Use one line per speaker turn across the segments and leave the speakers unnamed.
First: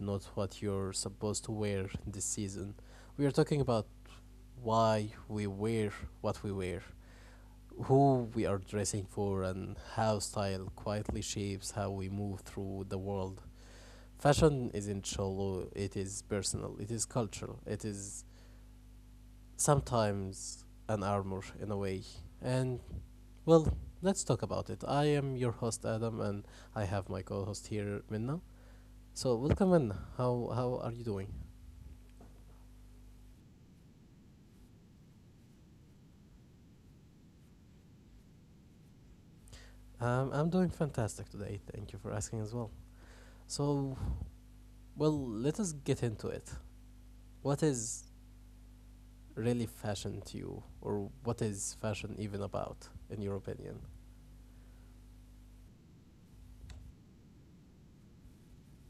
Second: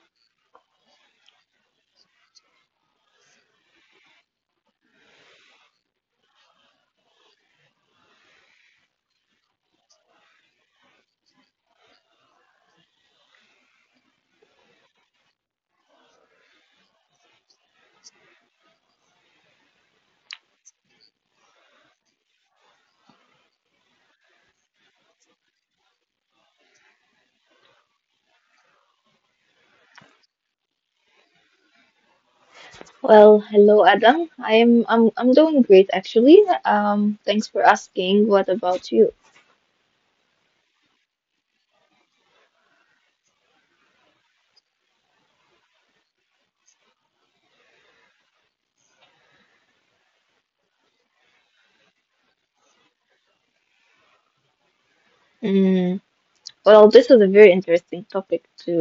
not what you're supposed to wear this season. We are talking about why we wear what we wear, who we are dressing for, and how style quietly shapes how we move through the world. Fashion isn't shallow, it is personal, it is cultural, it is sometimes an armor in a way. And well, let's talk about it. I am your host Adam, and I have my co-host here, Minna. So welcome, Minna. How are you doing?
Well, hello Adam. I'm doing great actually. Thanks for asking. What about you?
I'm doing fantastic today. Thank you for asking as well. So, well, let us get into it. What is really fashion to you, or what is fashion even about, in your opinion?
Mm, well, this is a very interesting topic to,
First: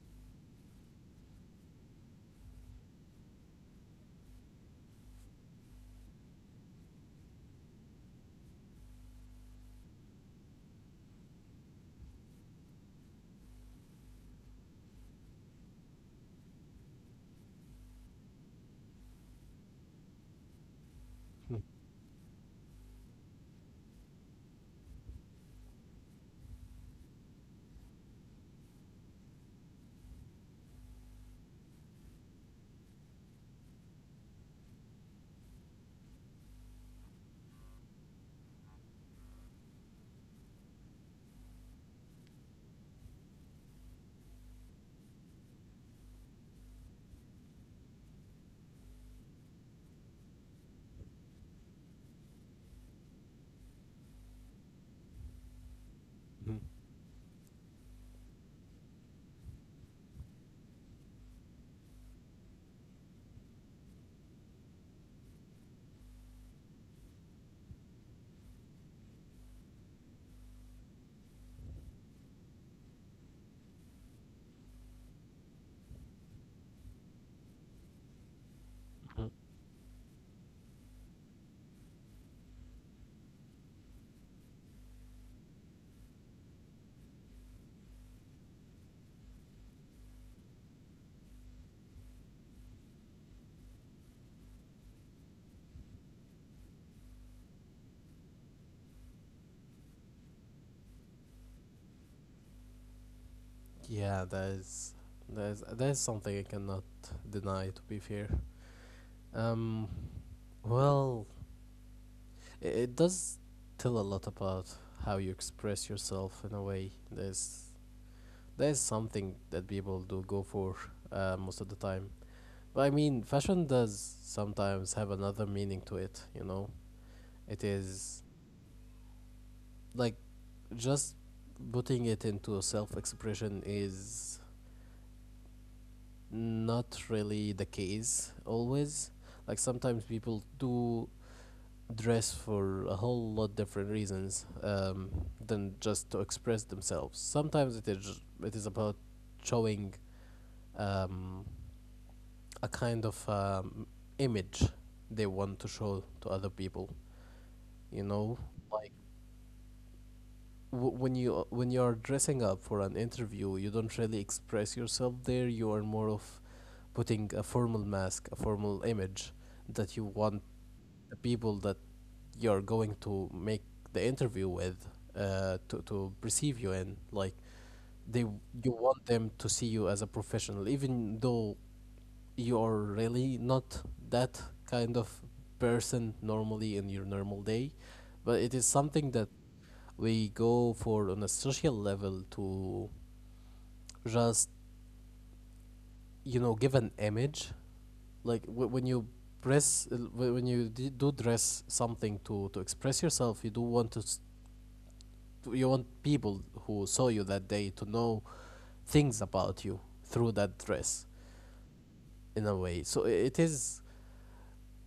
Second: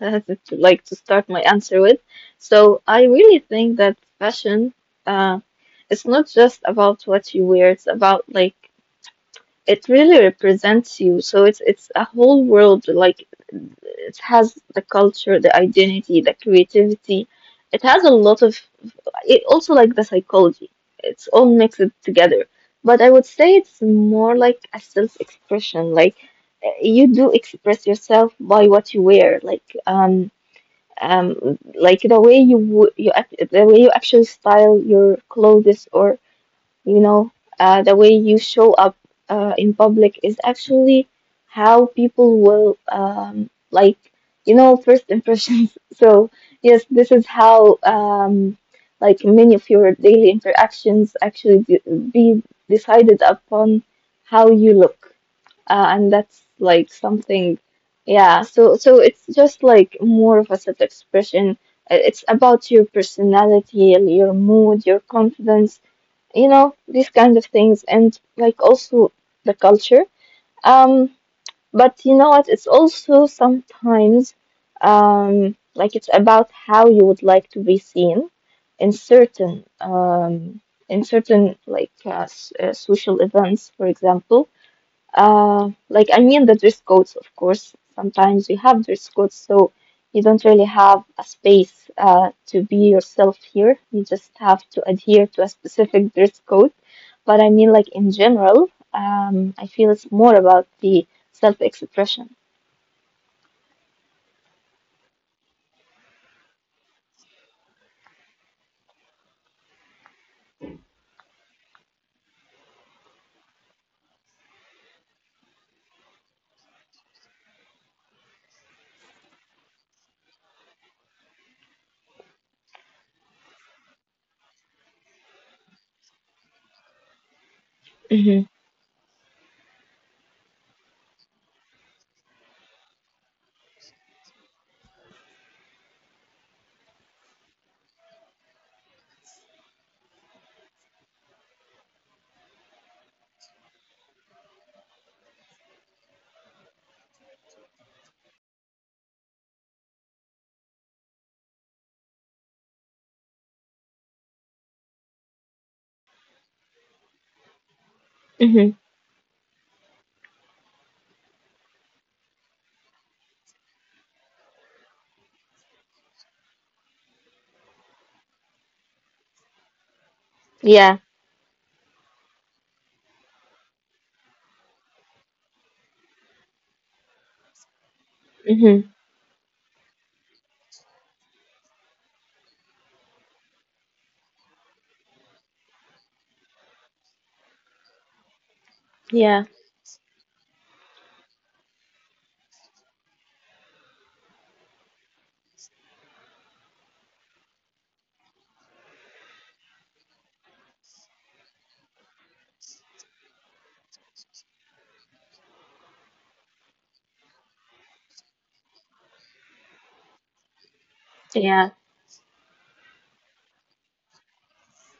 to like to start my answer with. So I really think that fashion, uh, it's not just about what you wear. It's about like it really represents you. So it's a whole world. Like it has the culture, the identity, the creativity. It has a lot of it also like the psychology it's all
Hmm.
mixed together but I would say it's more like a self-expression like you do express yourself by what you wear like the way you you act, the way you actually style your clothes or you know the way you show up in public is actually how people will, first impressions. So yes, this is how like many of your daily interactions actually be decided upon how you look, and that's
Mhm.
like something. Yeah, so it's just like more of a self-expression. It's about your personality, your mood, your confidence, you know, these kind of things, and like also the culture. Um, but you know what? It's also sometimes like it's about how you would like to be seen in
Mhm.
certain like social events, for example. Like I mean the dress codes, of course. Sometimes you have dress codes, so you don't really have a space to be yourself here. You just have to adhere to a specific dress code. But I mean, like in general, I feel it's more about the self-expression.
Yeah, that is that is something I cannot deny. To be fair, um, well, It does tell a lot about how you express yourself in a way. There's something that people do go for most of the time. But I mean, fashion does sometimes have another meaning to it. You know, it is
Mm-hmm.
like just putting it into self-expression is not really the case always. Like sometimes people do dress for a whole lot different reasons than just to express themselves. Sometimes it is about showing um, a kind of image they want to show to other people. You know,
Mm-hmm.
like when you when you are dressing up for an interview, you don't really express yourself there. You are more of putting a formal mask, a formal image that you want
Yeah.
the people that you're going to make the interview with to perceive you in like they
Mm-hmm.
you want them to see you as a professional, even though you're really not that kind of person normally in your normal day. But it is something that
Yeah.
we go for on a social level to just, you know, give an image. Like when you press when you do dress something to express yourself, you do want to you want people who saw you that day to know things about you through that dress
Yeah.
in a way. So it is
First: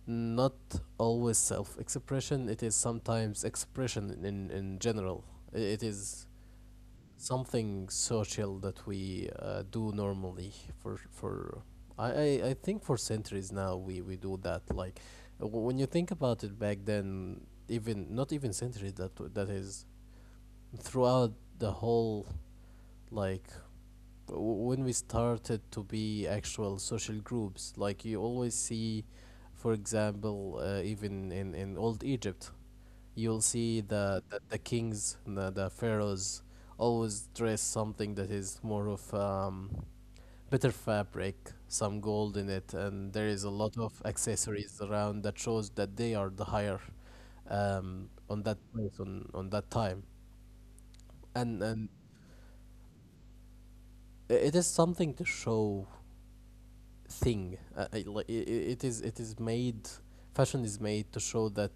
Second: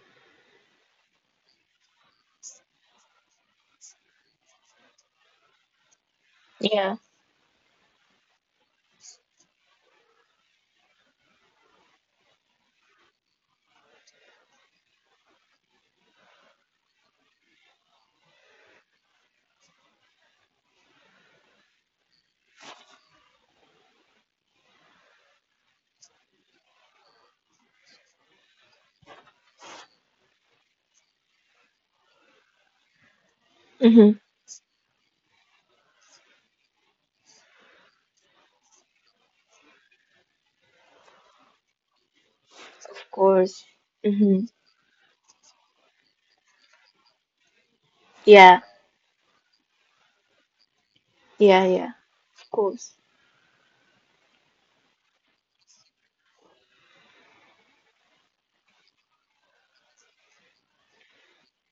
not always self expression, it is sometimes expression in general. It is
Yeah.
something social that we do normally for for. I think for centuries now we do that. Like when you think about it back then, even not even centuries, that that is throughout the whole, like, when we started to be actual social groups, like you always see, for example, even in old Egypt, you'll see
Mm-hmm.
the the kings, the pharaohs always dress something that is more of better fabric, some gold in it,
Of
and there is a
course.
lot of
Mm-hmm.
accessories around that shows that they are the higher on that
Yeah.
place, on that time. and
Yeah.
and
Yeah. Of course.
it is something to show thing, it, like, it is made, fashion is made to show that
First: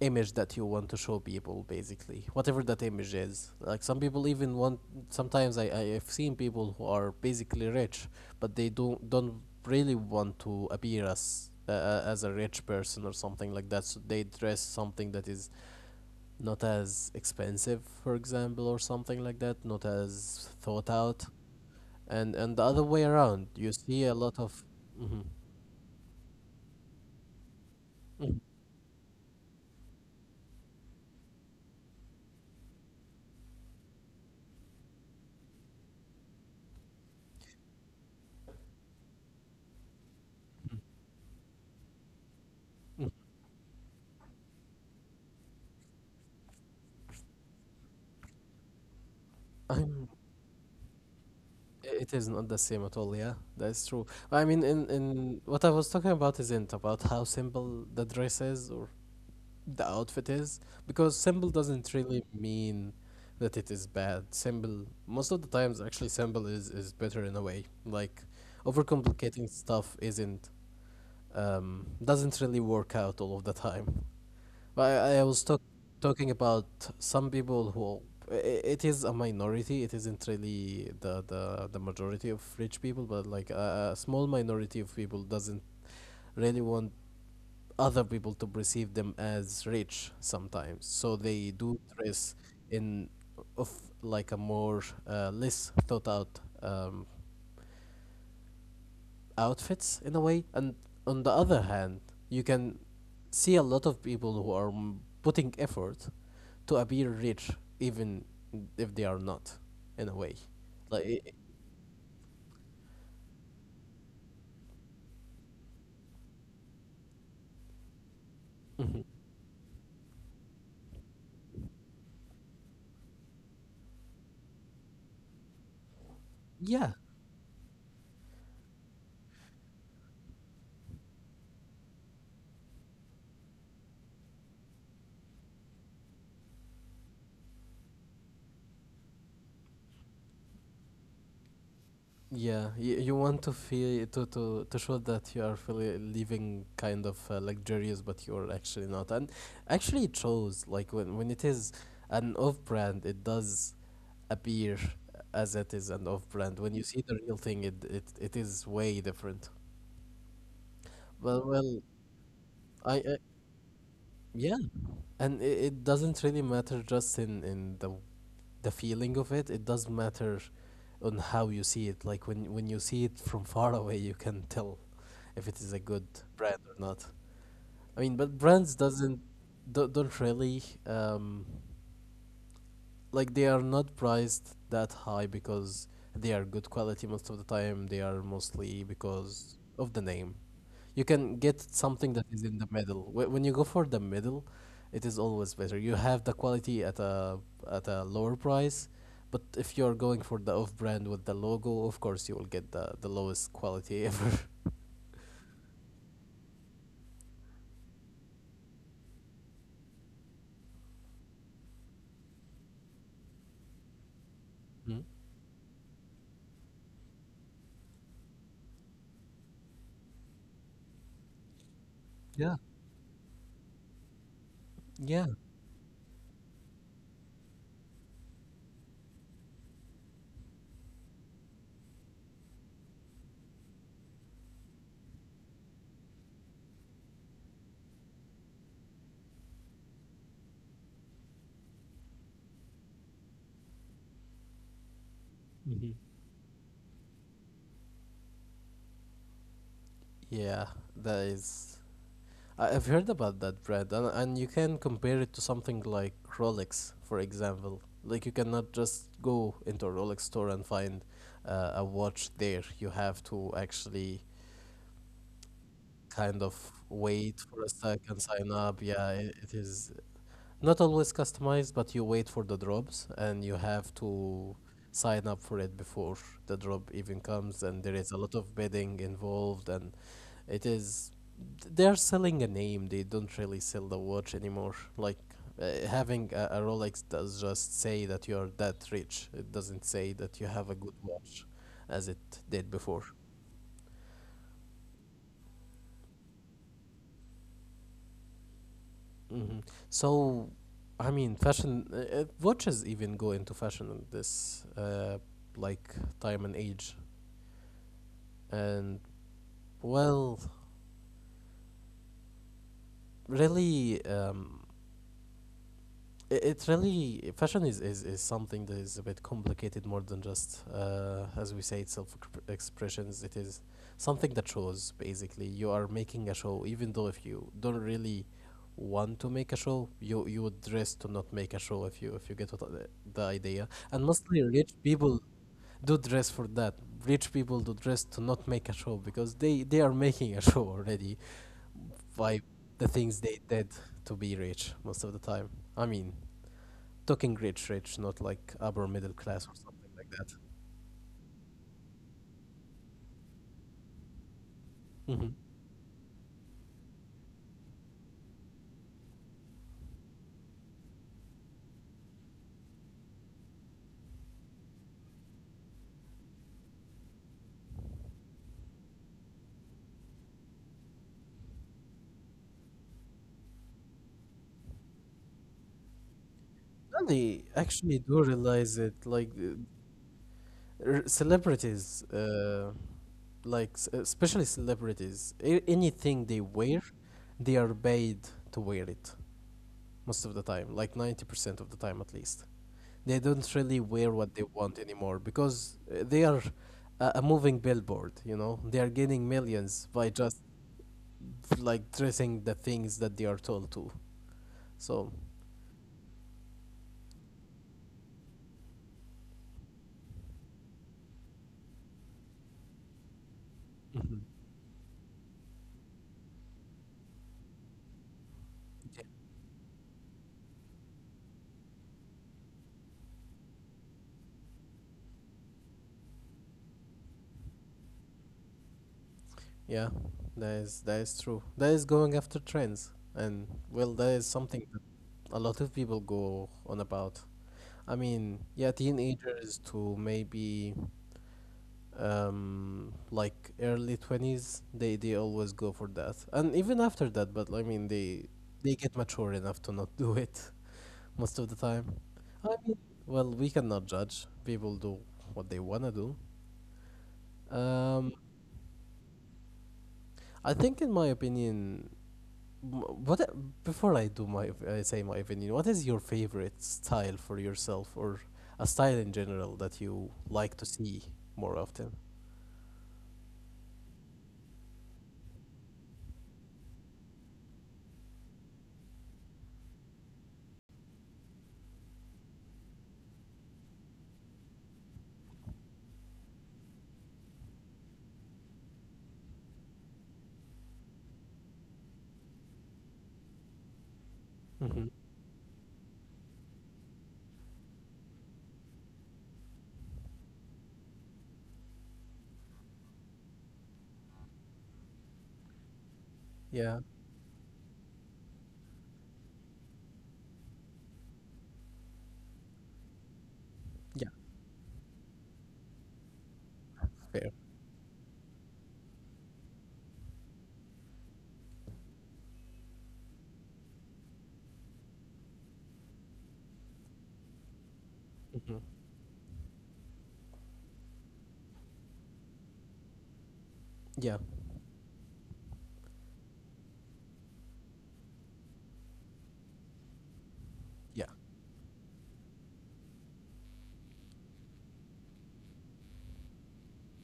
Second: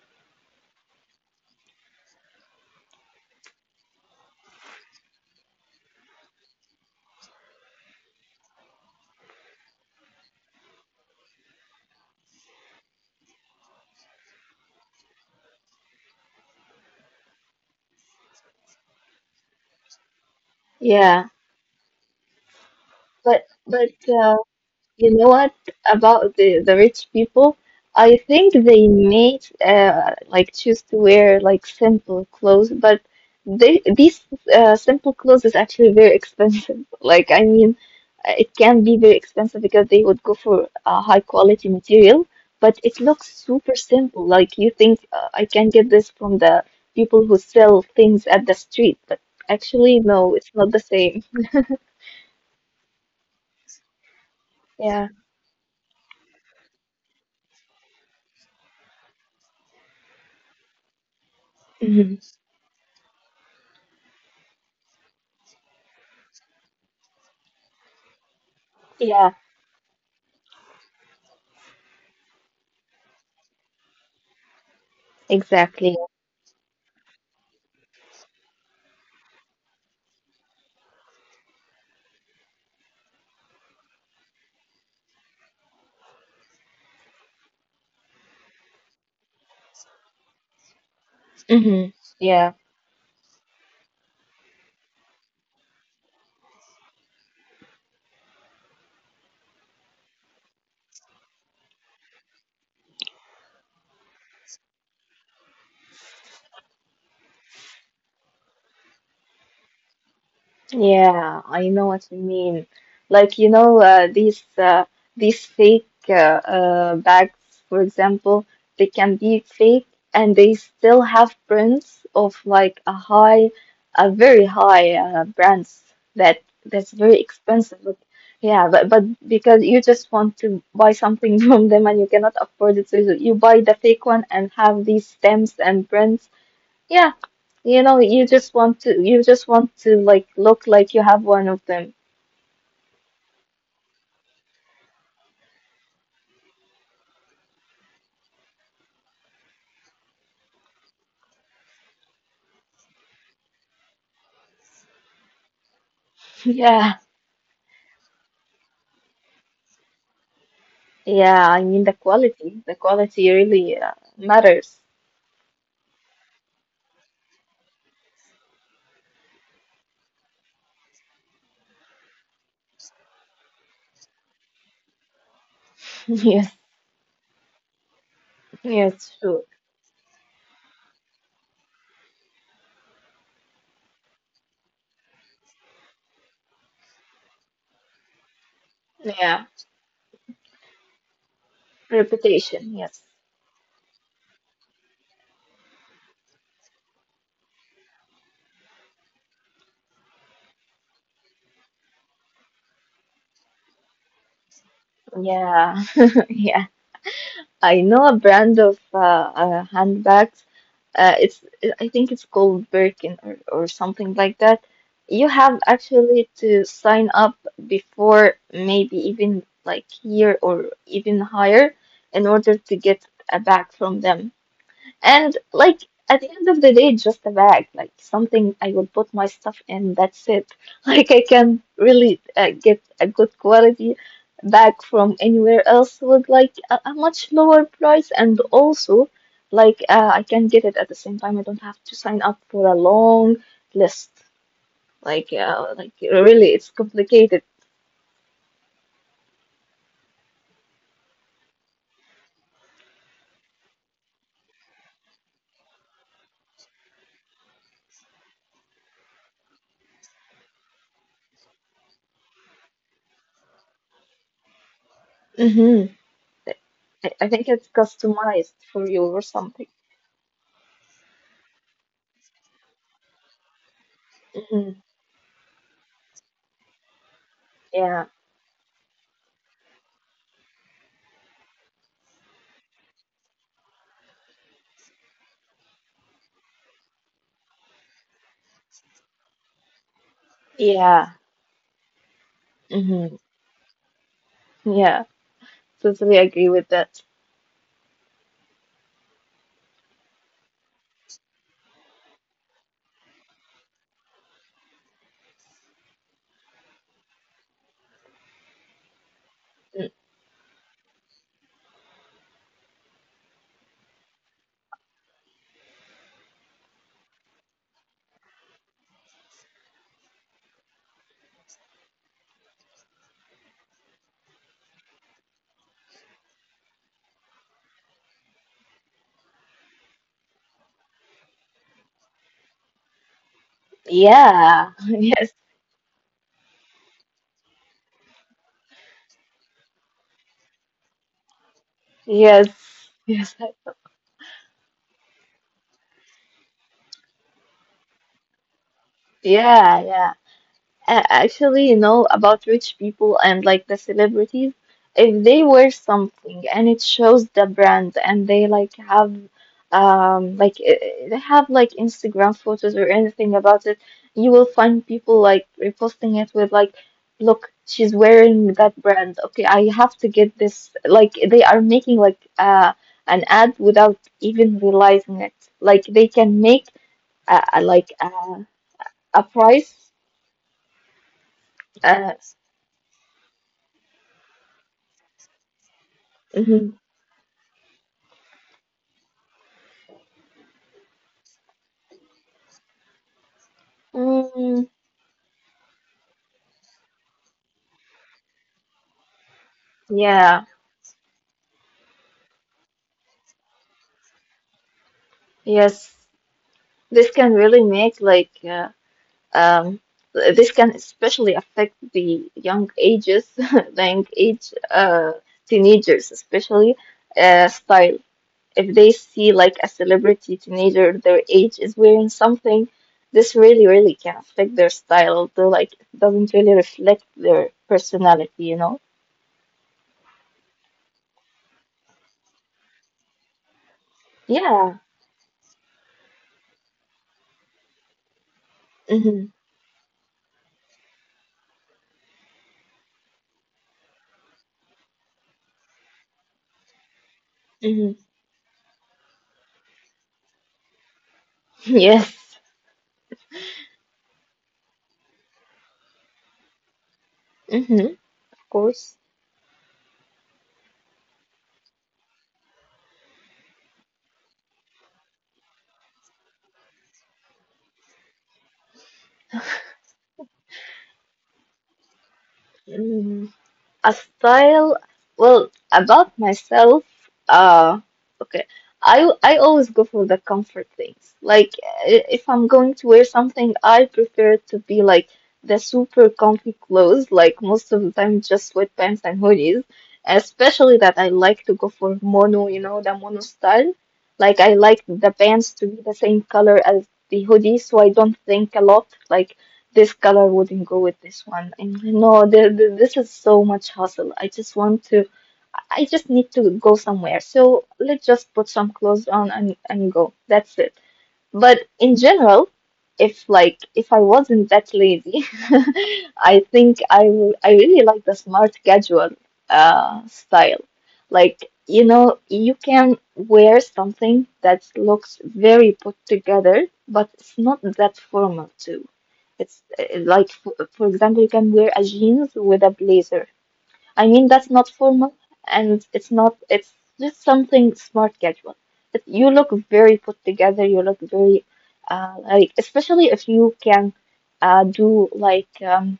image that you want to show people basically, whatever that image is. Like some people even want, sometimes I've seen people who are basically rich, but they don't really want to appear as a rich person or something like that, so they dress something that is not as expensive, for example, or something like that, not as thought out.
Yeah.
And the other way around,
But
you
but.
see a lot
uh,
of.
You
Mhm.
know what about the rich people? I think they may like choose to wear like simple clothes, but they these simple clothes is actually very expensive. Like I mean, it can be very expensive because they would go for a high quality material, but it looks super simple. Like you think I can get this from the people who sell things at the street, but actually no, it's not the same.
It is not the same at all, yeah. That's true. I mean,
Yeah.
in what I was talking about isn't about how simple the dress is or the outfit is, because simple doesn't
Mhm.
really mean that it is bad. Simple, most of the times, actually, simple is better in a way. Like,
Yeah,
overcomplicating stuff isn't, doesn't really work out all of the time. I, I was talk,
exactly.
talking about some people who it is a minority. It isn't really the the majority of rich people, but like a small minority of people doesn't really want other people to perceive them as rich sometimes. So they
Mm-hmm.
do dress
Yeah,
in of like a more less thought out outfits in a way. And on the other hand, you can see a lot of people who are putting effort to appear rich even if they are not in a way. like i-
yeah, I know what you mean. Like, you know, these fake bags, for example, they can
Mhm.
be fake and they still have brands of like a very high brands that's
Yeah.
very expensive. But, yeah, but because you just want to buy something from them and you cannot afford it, so you buy the fake one and have these stamps and brands. Yeah. You know, you just want to like look like you have one of them.
Yeah, you want to feel to show that you are really living kind of luxurious, but you are actually not. And actually, it shows, like when it is an off-brand, it does appear as it is an off-brand. When
Yeah.
you see the real thing, it it is way different.
Yeah,
Well,
I mean the
well,
quality. The quality
I
really
yeah,
matters.
and it doesn't really matter just in the feeling of it. It does matter on how you see it. Like when you see it from far away, you can tell if it is a good
Yes.
brand or not. I mean, but brands
Yes,
doesn't
sure.
don't really like they are not priced that high because they are good quality most of the time. They are mostly
Yeah.
because of the name. You can get something that is in
Reputation,
the
yes.
middle. When you go for the middle, it is always better. You have the quality at a lower price, but if you are going for the off-brand with the logo, of course you will get the lowest quality ever.
Yeah. Yeah. I know a brand of handbags, it's I think it's called Birkin or something like that.
Mm.
You have actually to sign up before maybe even like year or even higher in order to get a bag from them. And
Yeah.
like at the end of the day, just a bag, like something I will put my stuff in. That's it. Like I can really get a good quality bag from anywhere else with like a much lower price, and also like I can get it at the same time. I don't have to sign up for a long list. Like
Mhm.
really, it's complicated.
Yeah, that is I- I've heard about that brand, and you can compare it to something like Rolex, for example. Like, you cannot just go into a Rolex store and find a watch there. You have to actually
Hmm.
kind of
I think
wait
it's
for a second,
customized
sign up.
for you
Yeah,
or
it
something.
is not always customized, but you wait for the drops, and you have to
Hmm.
sign up for it before the drop even comes. And there
Yeah.
is a lot of bidding involved, and it is. They're selling a name. They don't really sell the watch anymore. Like having a Rolex does just say that you're that rich. It doesn't say that you have a good
Yeah.
watch, as it did before.
Hmm. Yeah. Totally agree with that.
Hmm. So, I mean, fashion watches even go into fashion in this like time and age. And
Mm,
well, really, it, it really fashion is something that is a bit complicated, more than just as we say it's self expressions. It is something that shows basically you are making a show, even though if you don't really want to make a show, you would dress to not make a show, if you get what the idea. And mostly
yeah.
rich
Yes.
people do dress for that. Rich people do dress to not make a show because they are making a show already
Yes.
by the things
Yes.
they did to be rich most of the time. I mean, talking rich, rich, not like upper middle class or
Yeah.
something
Yeah.
like that.
Actually you know about rich people and like the celebrities, if
Hmm.
they wear something and it shows the brand and they like have um like uh, they have like Instagram photos or anything about it, you will find people like reposting it with like, look, she's wearing that brand, okay I have to get this, like they are making like an ad without even realizing it, like they can make
And they
uh, uh,
actually
like
do
uh,
realize it, like
a price.
celebrities,
uh,
like especially celebrities, anything they
mhm.
wear, they are paid to wear it most of the time, like 90% of the time at least. They don't really wear what they
Mm,
want anymore because they are a moving billboard. You know, they are getting millions by
yeah,
just like dressing the things that they are told to. So
yes. This can really make like um this can especially affect the young ages, the young
Mhm.
age teenagers especially style. If they see like a celebrity teenager their age is wearing something, this really really can affect their style, though like it doesn't really reflect their personality, you know?
Yeah, that is true. That is going after trends, and well, that is something
Yeah.
that a lot of people go on about. I mean, yeah,
Mm-hmm.
teenagers to maybe like early 20s, they always go for that. And even after that, but I mean
Mm-hmm.
they get mature enough to not do it most of the time.
Yes.
I mean, well, we cannot judge. People do what they want to do.
Mm-hmm.
Um,
Of course.
I think in my opinion M- What e, before I do my I say my opinion, what is your favorite style for yourself or a style in general that you like to see more often?
Mhm. A style, well about myself, uh okay I always go for the comfort things. Like, if I'm going to wear something I prefer to be like the super comfy clothes, like most of the time just sweatpants and hoodies, especially that I like to go for mono, you know, the mono style. Like I
Hmm.
like the pants to be the same color as the hoodie, so I don't think a lot like this color wouldn't go with this one. And no, this is so much hassle. I just want to, I just
Yeah,
need to go somewhere. So let's just put some clothes on and go. That's it. But in general, if
yeah,
like if I wasn't that lazy, I
fair.
think I really like the smart casual style. Like, you know, you can wear something that looks very put together, but it's not
Hmm.
that formal too. It's like, for example, you can wear a jeans with a blazer.
Yeah,
I mean, that's not formal and it's not, it's just something smart casual. It, you look very
yeah,
put together, you look very, like, especially if you can uh, do like, um,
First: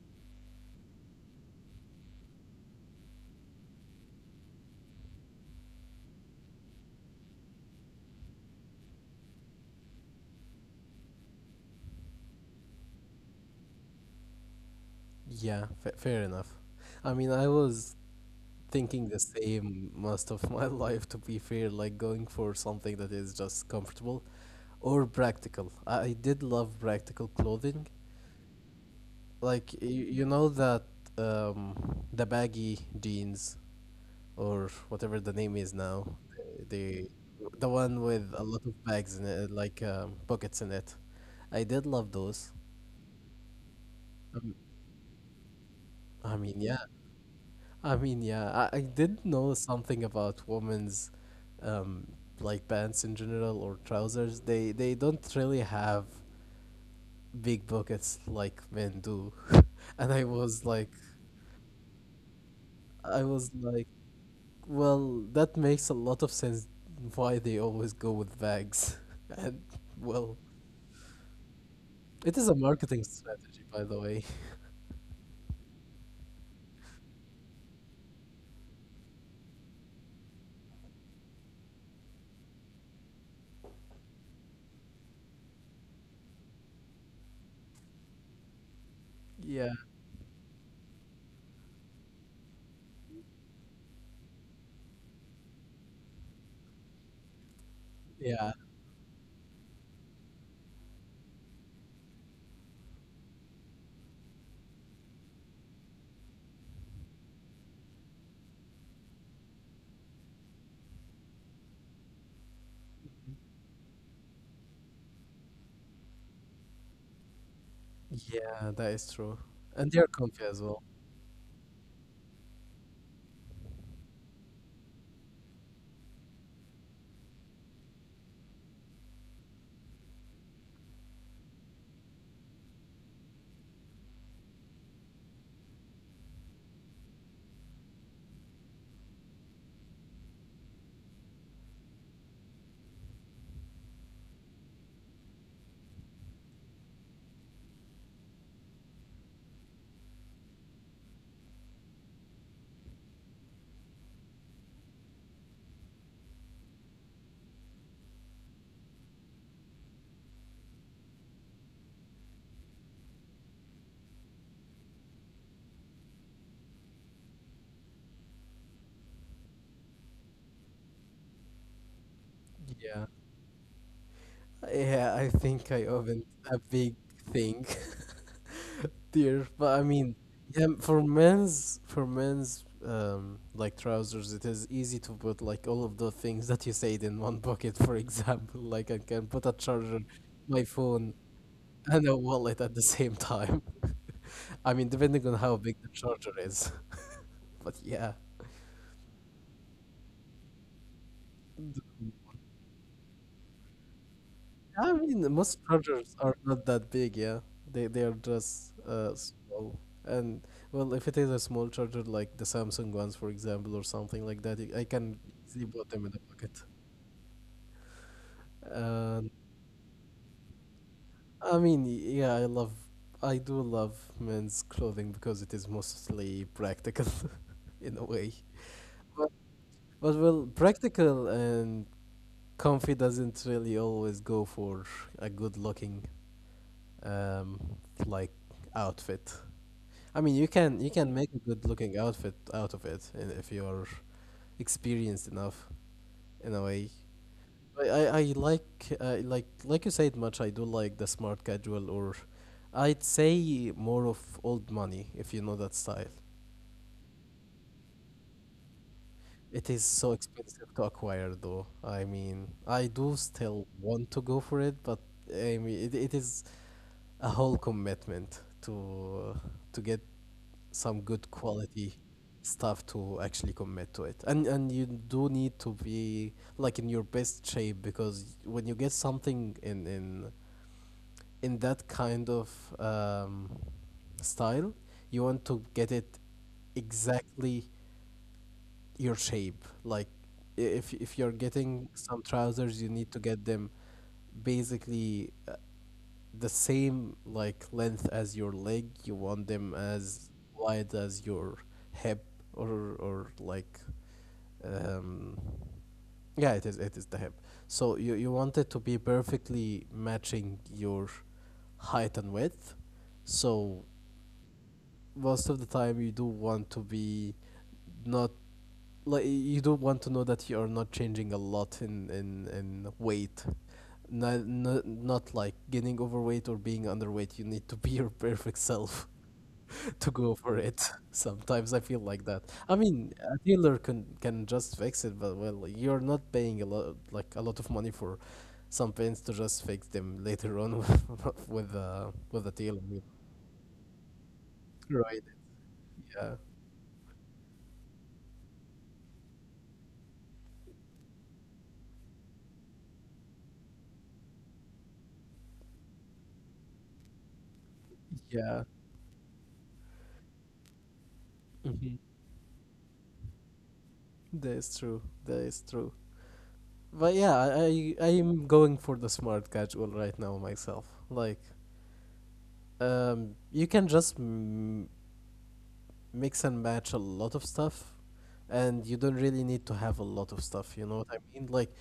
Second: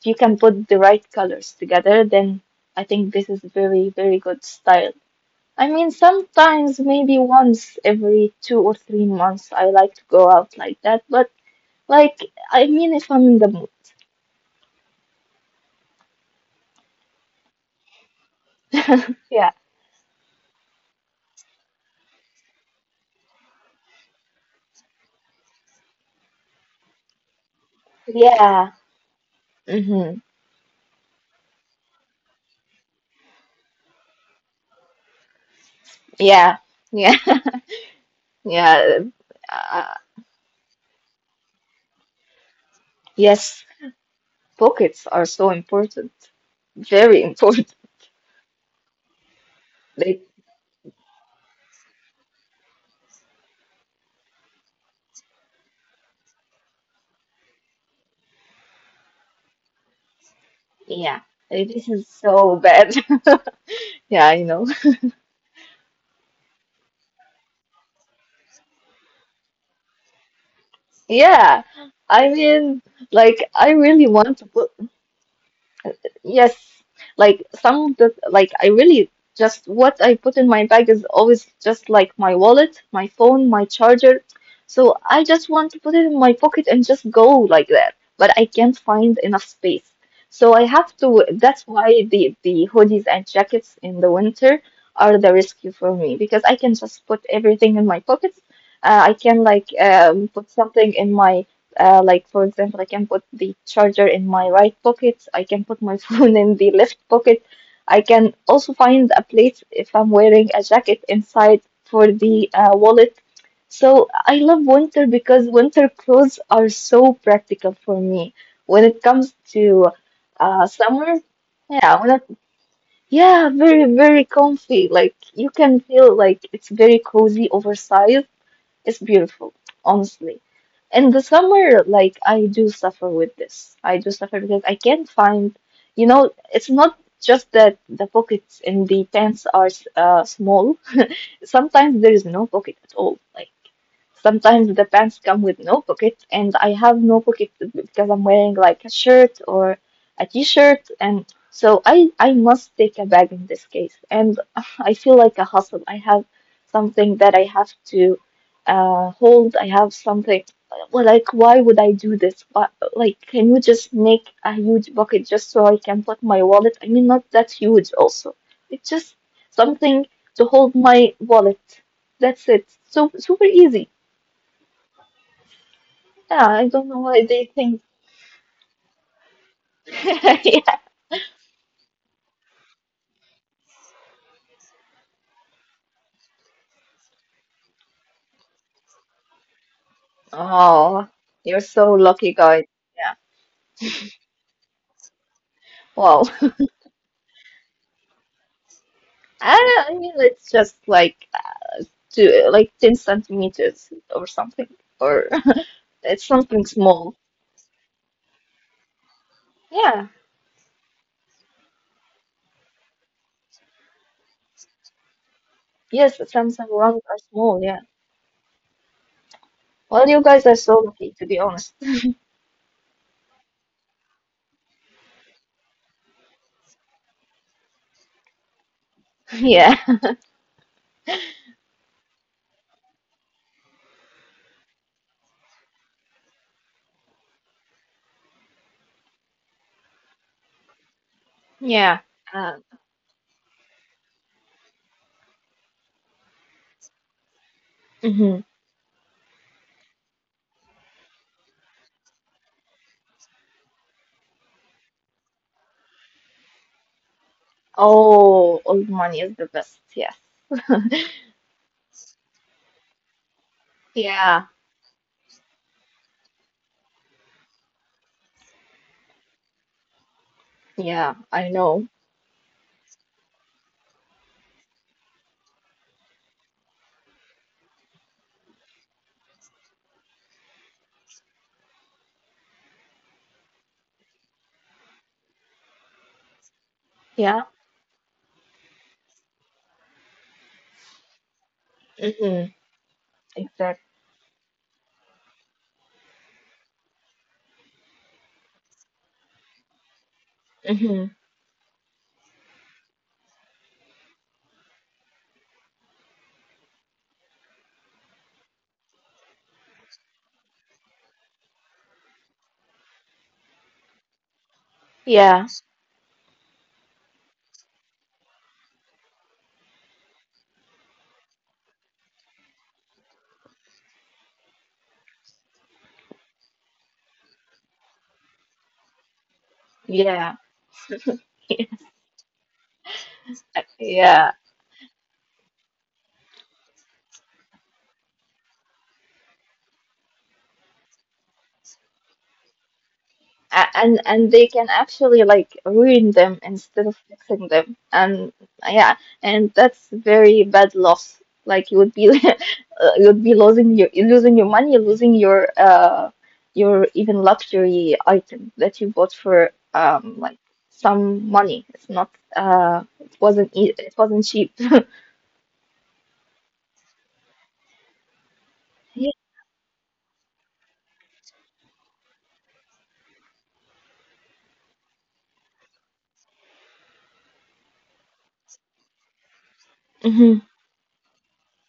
if you can put the right colors together, then I think this is very, very good style. I mean, sometimes maybe once every 2 or 3 months, I like to go out like that, but like, I mean, if I'm in the mood.
yeah, fa fair enough. I mean, I was thinking the
Yeah.
same most of my life, to be fair, like going for something that is just comfortable or practical. I did love practical clothing,
Yeah.
like
Mm-hmm.
you know that um the baggy jeans or whatever the name is now
Yeah. Yeah.
the the one with a
Yeah,
lot of bags in it
uh,
like pockets in it. I did love those.
yes, pockets
Um,
are so important.
I mean
Very
yeah
important.
I mean yeah I did know
Like,
something about women's, um like pants in general or trousers, they don't really have big pockets like men do. And
yeah,
i was
like, this
like
is so bad.
i
Yeah, I
was
know.
like well, that makes a lot of sense why they always go with bags. And well,
Yeah, I mean,
it is
like,
a
I
marketing
really want to.
strategy, by the way.
Yes, like some of the I really just what I put in my bag is always just like my wallet, my phone, my charger. So I just want to put it in my pocket and just go like that. But I can't find enough space. So I
Yeah,
have to, that's why the hoodies and jackets in the winter are the rescue for me because I can just put everything in my pockets. I can
yeah,
like put something in my like for example, I can put the charger in my right pocket. I can put my phone in the left pocket. I can also find a place if I'm wearing a jacket inside for the wallet. So I love winter because winter clothes are so practical for me. When it comes
yeah, that
to
is true. And they're
summer,
comfy as well.
yeah, yeah, very very comfy. Like you can feel like it's very cozy, oversized, it's beautiful, honestly. In the summer, like I do suffer with this. I do suffer because I can't find, you know, it's not just that the pockets in the tents are small. Sometimes there is no pocket at all. Like. Sometimes the pants come with no pockets, and I have no pockets because I'm wearing like a shirt or a t-shirt, and so I must take a bag in this case, and I feel like a hustle. I have something that I have to hold. I have something. Well, like why would I do this? Why, like, can you just make a huge bucket just so I can put my wallet? I mean, not that huge also. It's just something to hold my wallet. That's it. So super
Yeah.
easy.
Yeah, I think I
Yeah, I
opened
don't know
a
why they
big
think.
thing there. But I mean,
Yeah.
yeah, for men's like trousers, it is easy to put like all of the things that you said in one pocket, for example. Like I can put a charger,
Oh,
my
you're
phone,
so lucky, guys.
and a
Yeah.
wallet at the same time. I mean, depending on how
Well,
big the charger is. But yeah,
I, I mean, it's just like 2, like 10 centimeters or something, or
I mean,
it's
most
something
chargers
small.
are not that big. Yeah, they are just
Yeah.
small. And well, if it is a small charger like the Samsung ones, for example, or something like that, I can
Yes, the
easily
Samsung
put them
ones
in the
are
pocket.
small. Yeah. Well, you
And
guys are so lucky, to be honest.
I mean, yeah, I do love men's clothing because it is mostly practical, in a way.
Yeah.
But, but well, practical and comfy doesn't really always go for a good looking um like outfit. I mean, you can you
Yeah.
can make a
Uh.
good looking outfit out of it and if you're experienced enough, in a way.
Mhm.
I like, like you said much, I do like the smart casual, or I'd say more of old money, if you know that style.
Oh, old money is the best. Yes.
It is so expensive to acquire though. I mean, I do
Yeah.
still want to go for it, but I mean it is a whole commitment to get
Yeah. I know.
some good quality stuff to actually commit to it, and you do need to be like in your best shape, because when you get something in that kind of um, style, you want to get it
Yeah.
exactly your shape. Like if you're
Mm-hmm.
getting some
Exactly.
trousers, you need to get them basically the same like length as your leg. You want them
Mm-hmm.
as wide as your hip, or like, um yeah, it is the hip. So you want it to be perfectly matching your height and width. So
Yeah.
most of the time you do want to be, not, like, you do want to know that you are not changing a lot in weight. Not, not like getting overweight or being underweight. You need to be your perfect self
Yeah.
to go for it. Sometimes I feel like that. I mean,
Yeah,
a dealer can just fix it, but well, you're not paying a lot like a lot of money for some pins to just fix them later on with a dealer.
and they can actually like ruin
Right?
them instead of
Yeah.
fixing them. And yeah, and that's very bad loss. Like you would be you would be losing your money, losing your even luxury item that you bought for
Yeah.
like some money. It's not
Hmm.
it wasn't cheap.
That is true. That is true. But yeah, I am
Yeah.
going for the smart casual right now myself. Like, you can just mix and match a lot of stuff, and you don't really need to have a lot of
Hmm.
stuff, you know what I mean? Like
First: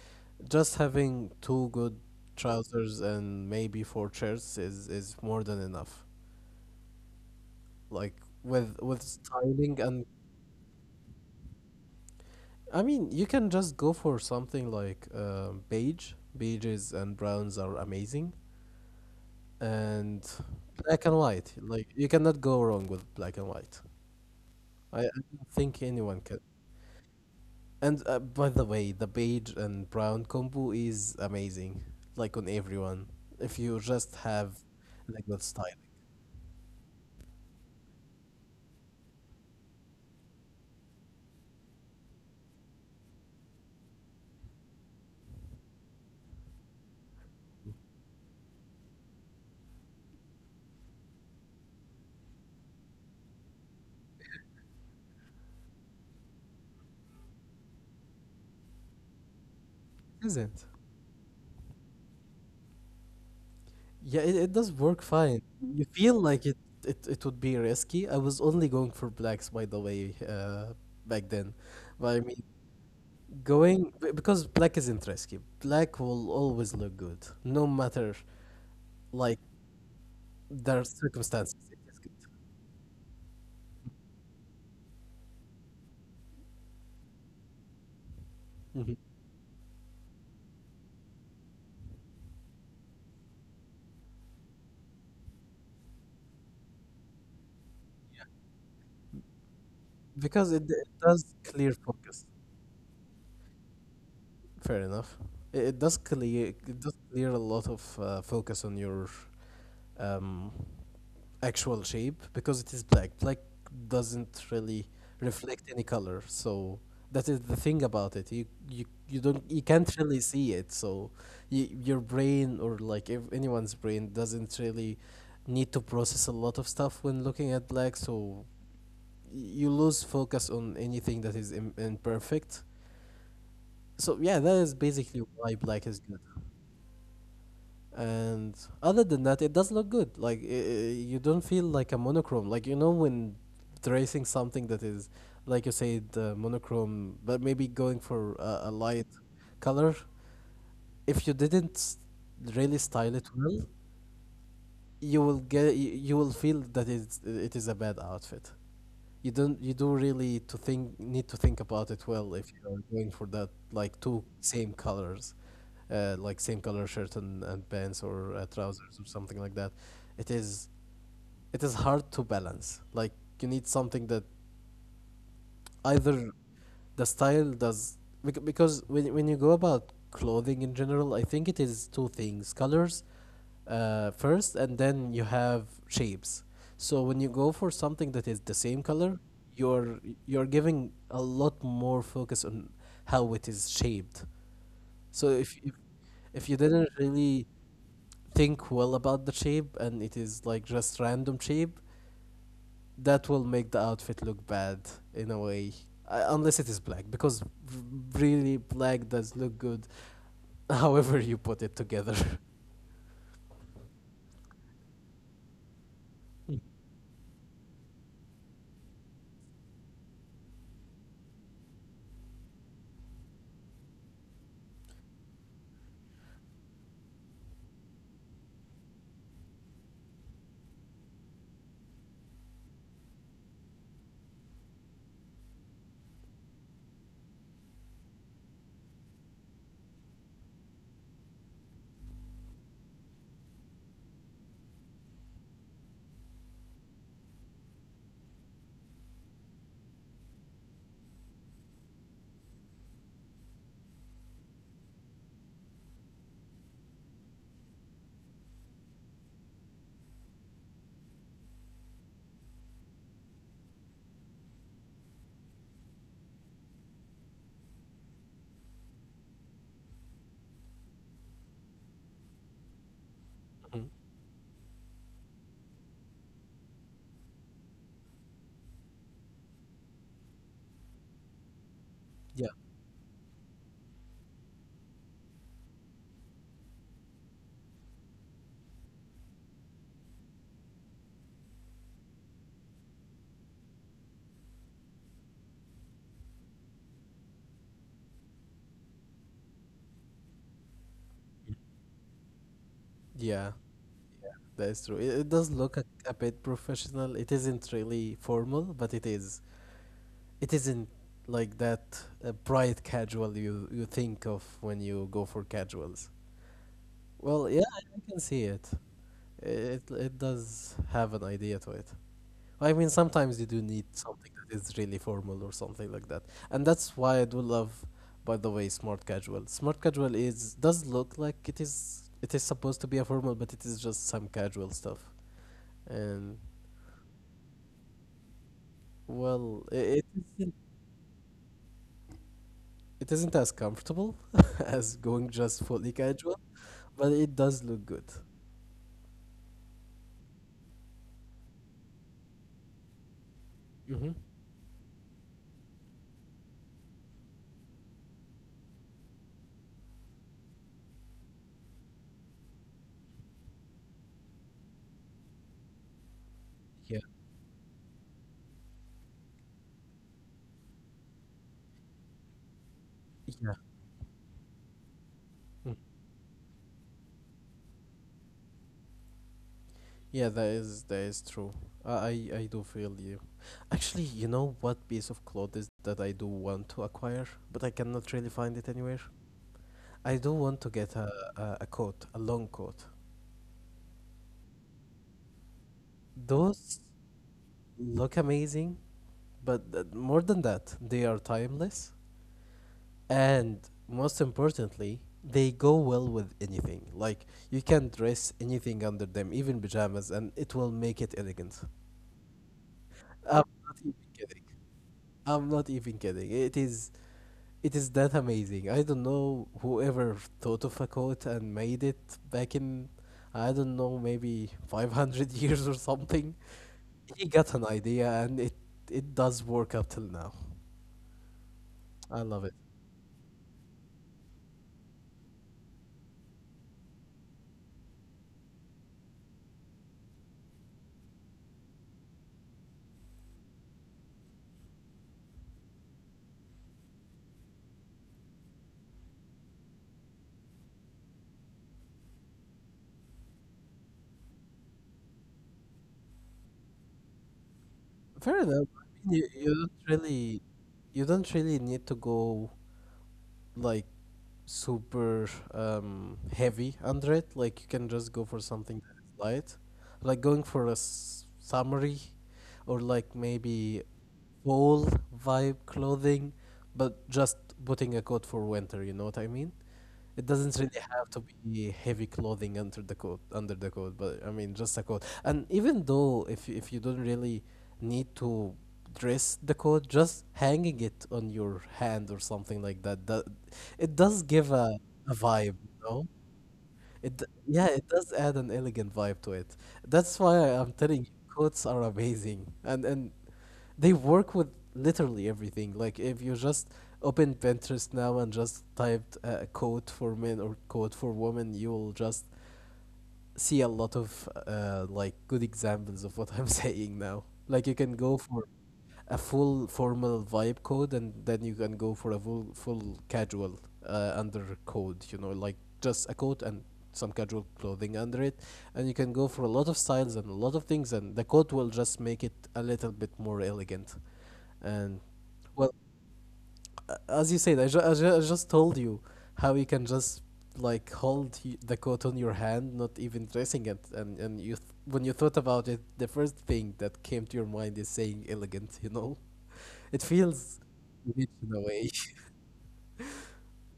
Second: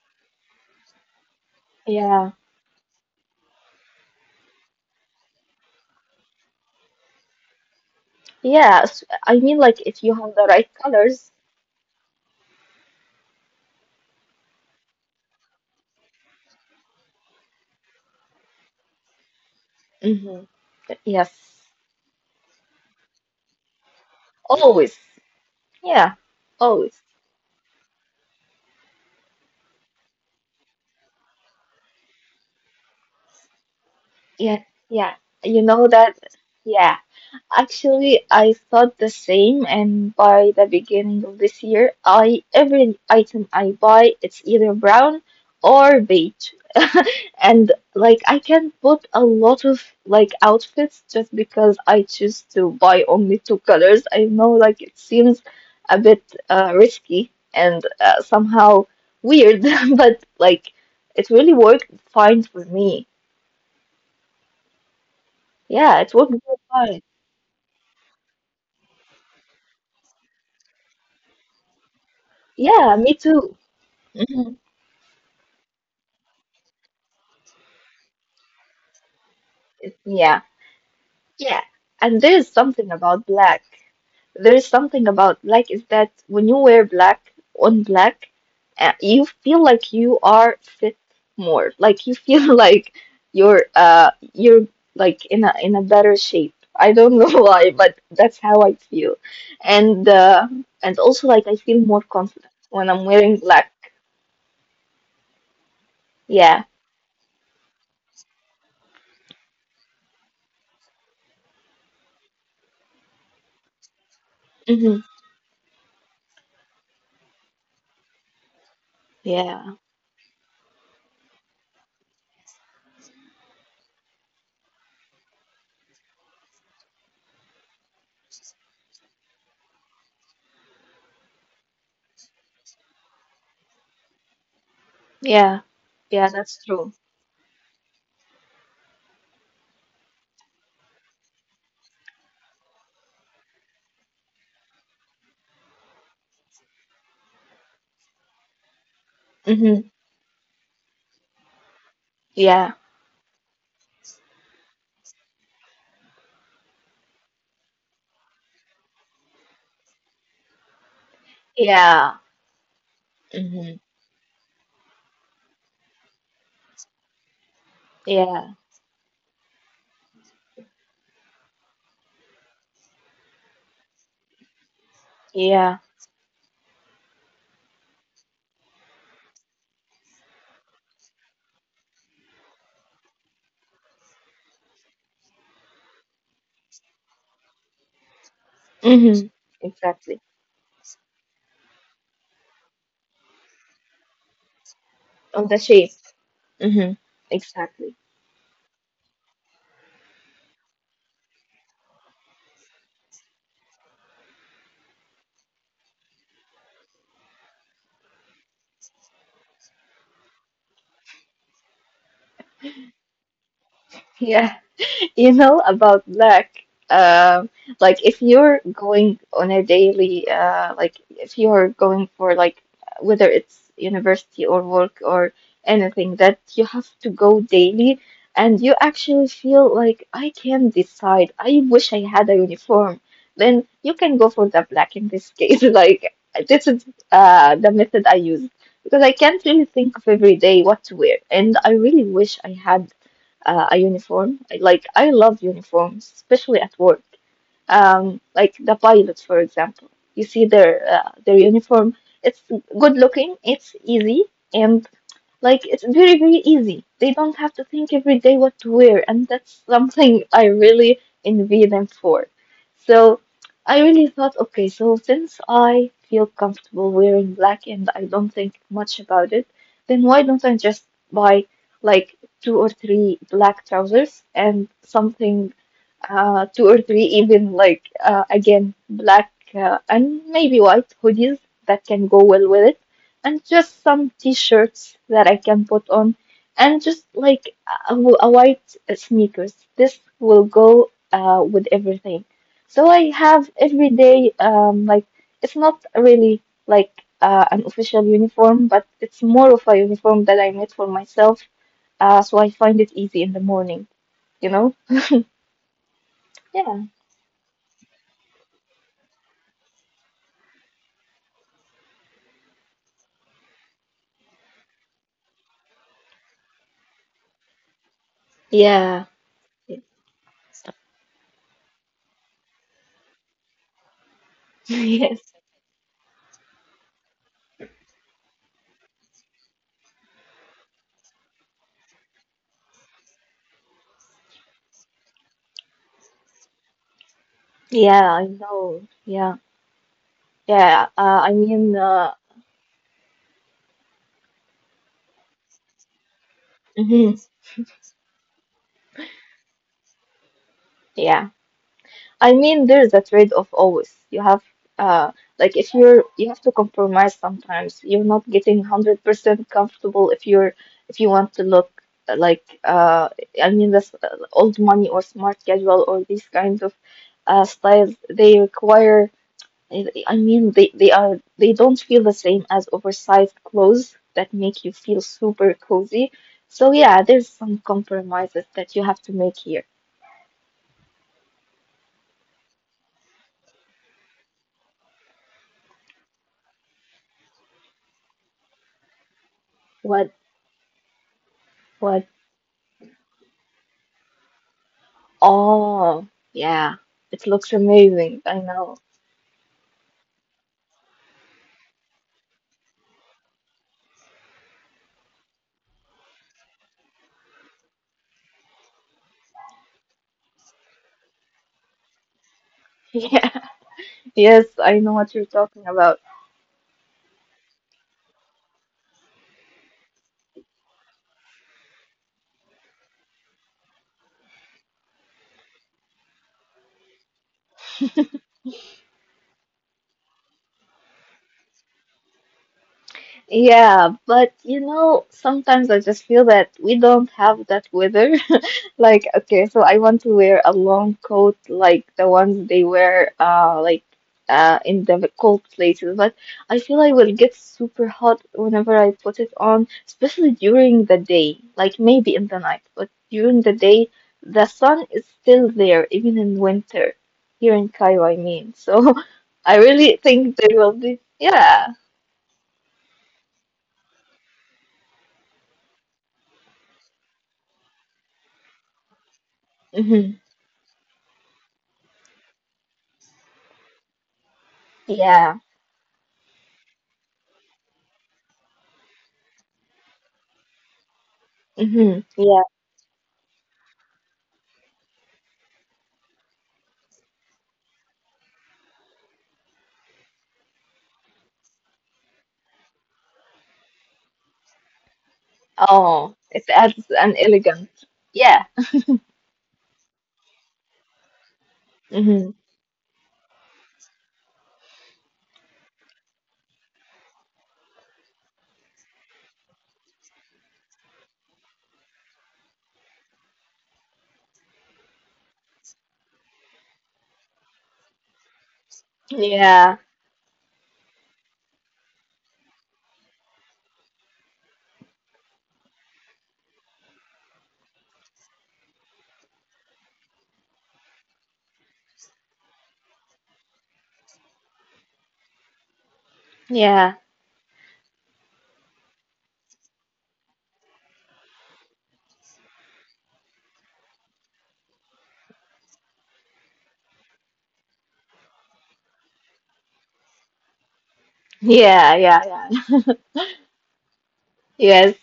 just having two good
Yeah.
trousers and maybe four shirts is more than enough, like with
Yeah,
styling.
I mean
And
like if you have the right colors.
I mean you can just go for something like beige. Beiges and browns are amazing, and
hmm
black and
Yes.
white. Like you cannot go wrong with black and white.
Always.
I don't think
Yeah.
anyone can.
Always.
And by the way, the beige and brown combo is amazing, like on everyone. If you just
Yeah.
have
Yeah.
the good
You know
styling,
that. Yeah. Actually, I thought the same, and by the beginning of this year, I every item I buy, it's either brown or beige. And like I can put a lot of like outfits just because I choose to buy only two colors. I know like it seems a bit risky and somehow weird, but like it
isn't?
really worked fine for me.
Yeah, it does work
Yeah, it
fine.
worked really
You feel
fine.
like it it would be risky. I was only going for blacks, by the way, back then.
Yeah,
But I
me
mean,
too. Mhm.
going because black isn't risky. Black will always look good, no matter like
Yeah. Yeah,
their
and there
circumstances.
is
It is
something
good.
about black. There is something about black is that when you wear black on black,
Mhm.
you feel like you are fit more. Like you feel like you're like in a better shape. I don't know why, but that's how I feel.
Because
And
it
uh,
does
and
clear
also like I
focus.
feel more confident when I'm wearing black.
Fair enough. It does clear, it does
Yeah.
clear a lot of focus on your, um, actual shape, because it is black. Black doesn't really
hmm
reflect any color, so that is the thing about it. You don't, you can't really
Yeah.
see it, so your brain, or like anyone's brain doesn't really need to process a lot of stuff when looking at black. So you lose focus on anything that is imperfect. So yeah, that is basically why black is good.
Yeah. Yeah, that's true.
And other than that, it does look good. Like you don't feel like a monochrome. Like you know when tracing something that is, like you said, monochrome, but maybe going for a light color.
Hmm
If you didn't really style it
Yeah.
well, you will feel that it is a bad outfit. You don't, you do really to think need to think about it well. If
Yeah.
you're going for that like two
hmm
same colors, like same color shirt and pants or
Yeah.
trousers or something like that, it is it is hard to balance. Like you need something that
Yeah.
either, the style does, because when you go about clothing in general, I think it is two things: colors, first, and then you have shapes. So when you go for something that is the same color,
Mm-hmm.
you're
Exactly.
you're giving a lot more focus on how it is shaped.
On
So
the shape.
if you
Mm-hmm.
didn't really
Exactly.
think well about the shape, and it is like just random shape, that will make the outfit look bad in a way. Unless it is black, because really black does look good however you put it together.
Yeah. You know about black. Um, like if you're going on a daily, like if you're going for like whether it's university or work or anything that you have to go daily, and you actually feel like I can't decide. I wish I had a uniform. Then you can go for the black in this case. Like this is the method I use because I can't really think of every day what to wear, and I really wish I had a uniform. Like I love uniforms, especially at work. Like the pilots, for example. You see their uniform. It's good looking. It's easy, and like it's very, very easy. They don't have to think every day what to wear, and that's something I really envy them for. So I really thought, okay, so since I feel comfortable wearing black and I don't think much about it, then why don't I just buy like two or three black trousers and
Mhm.
something two or three, even like again black and maybe white hoodies that can go well with it, and
Yeah,
just some t-shirts that I can put on, and just like a white sneakers. This will go with everything. So I have every day like it's not really like an official uniform, but it's more of a uniform that I made for myself. So I find it easy in the morning, you
yeah,
know?
that is true. It does
Yeah.
look a bit professional. It isn't really formal, but it is, it isn't like that bright casual you you think of when you go for casuals. Well yeah, I
Yeah.
can see it.
Stuff.
It does have an idea to it. I mean, sometimes you do need
Yes.
something that is really formal or something like that. And that's why I do love, by the way, smart casual. Smart casual is does look like it is, it is supposed to be a formal, but it is just some casual stuff. And
Yeah, I know. Yeah.
well,
Yeah. I
isn't,
mean,
it isn't as comfortable as going just fully
mhm.
casual, but it does look good.
Yeah. I mean, there's a trade-off always. You have, uh,
Mm-hmm.
like if you're, you have to compromise sometimes. You're not getting 100% comfortable if you want to look like, I mean, this old money or smart casual or these kinds of, styles,
Yeah.
they require I mean, they don't feel the same as oversized clothes that make you feel super cozy. So
Yeah.
yeah, there's some compromises that you have to make here.
Yeah, that is true. I I I do feel you. Actually, you know what piece of clothes that I do want to acquire, but I cannot really find it anywhere.
What
I do want to
what?
get a coat, a long coat.
Oh, yeah, it looks
Those
amazing. I know.
look amazing, but more than that, they are timeless, and most importantly, they go well with anything. Like you can dress anything under them, even pajamas, and it will make it elegant.
Yeah. Yes,
I'm
I
not
know
even
what you're
kidding.
talking about.
I'm not even kidding. It is, it is that amazing. I don't know whoever thought of a quote and made it back in, I don't know, maybe 500 years or something. He got an idea, and it does work up till now. I love it.
Yeah, but you know, sometimes I just feel that we don't have that weather. Like, okay, so I want to wear a long coat like the ones they wear like in the cold places, but I feel I will get super hot whenever I put it on, especially during the day, like maybe in the night, but during the day the sun is still there, even in winter, here in Cairo, I mean. So I
Fair enough.
really
I
think
mean,
they will
you don't
be,
really,
yeah.
you don't really need to go like super, heavy under it. Like you can just go for something
hmm
that is light, like going for a summery or like maybe
Yeah.
fall vibe clothing, but just putting a coat for winter. You know what I mean? It doesn't
Mm-hmm.
really have
Yeah.
to be heavy clothing under the coat, but I mean just a coat. And even though if you don't really need to dress the coat, just hanging it on your hand or something like that, it does give
Oh, it
a
adds
vibe, you
an
know?
elegant. Yeah.
Yeah, it does add an elegant vibe to it. That's why I'm
Mm-hmm.
telling you, quotes are amazing, and they work with literally everything. Like if you just open Pinterest now and just typed a quote for men or quote for women, you will just see a lot of like good examples of what I'm saying now. Like you can go for
Yeah.
a full formal vibe code, and then you can go for a full casual under code, you know, like just a coat and some casual clothing under it, and you can go for a lot of styles and a lot of things, and the coat will just make it a little bit more elegant. And
Yeah.
well, as you said, I just told you how you can just like hold the coat on your hand, not even dressing it, and when you thought about it, the first thing that came to your mind is saying elegant, you know. It feels
Yeah. Yeah.
rich in
Yeah.
a way.
Yes.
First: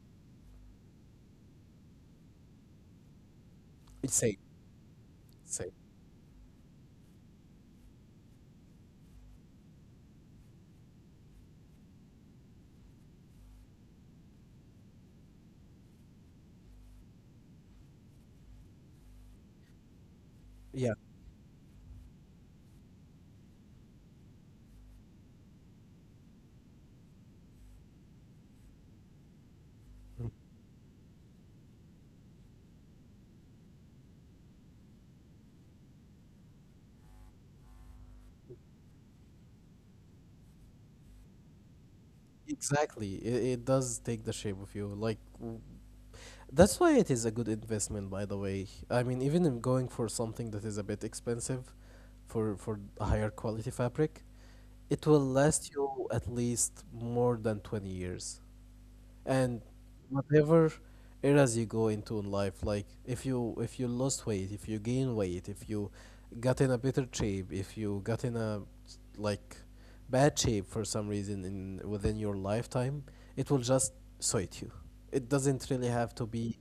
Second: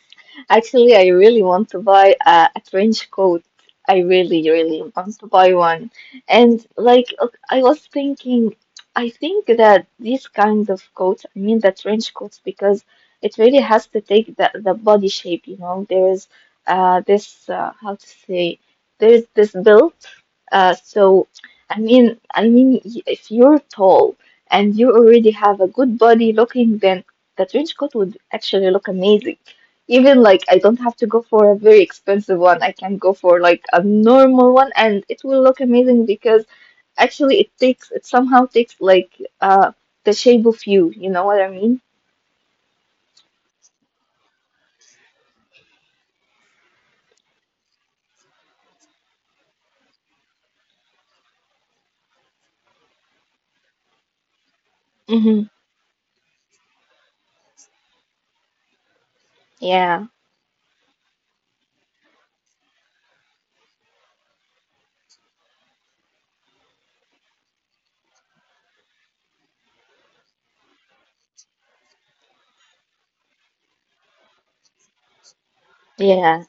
Actually, I really want to buy a trench coat. I
It's safe.
really, really want to buy
It's safe.
one. And like, I was thinking, I think that these kinds of coats, I mean the trench coats, because it really has to take the body shape, you know. There is this how to say, there is this build. Uh,
Yeah,
so, I mean, if you're tall and you already have a good body looking, then the trench coat would actually look amazing. Even like I don't have to go for a very expensive one. I can go for like a normal one, and it will look amazing because actually it somehow takes like uh the shape of you. You know what I mean?
exactly. It does take the shape of you. That's why it is a good investment, by the way. I mean, even in going for something that is a bit expensive, for a higher quality fabric, it will
Mm-hmm.
last you at least more than 20 years. And
Yeah,
whatever eras you go into in life, like if you lost weight, if you gain weight, if you got in a better shape, if you got in like bad shape for some reason in within your lifetime, it will just suit you. It doesn't really have to
yeah.
be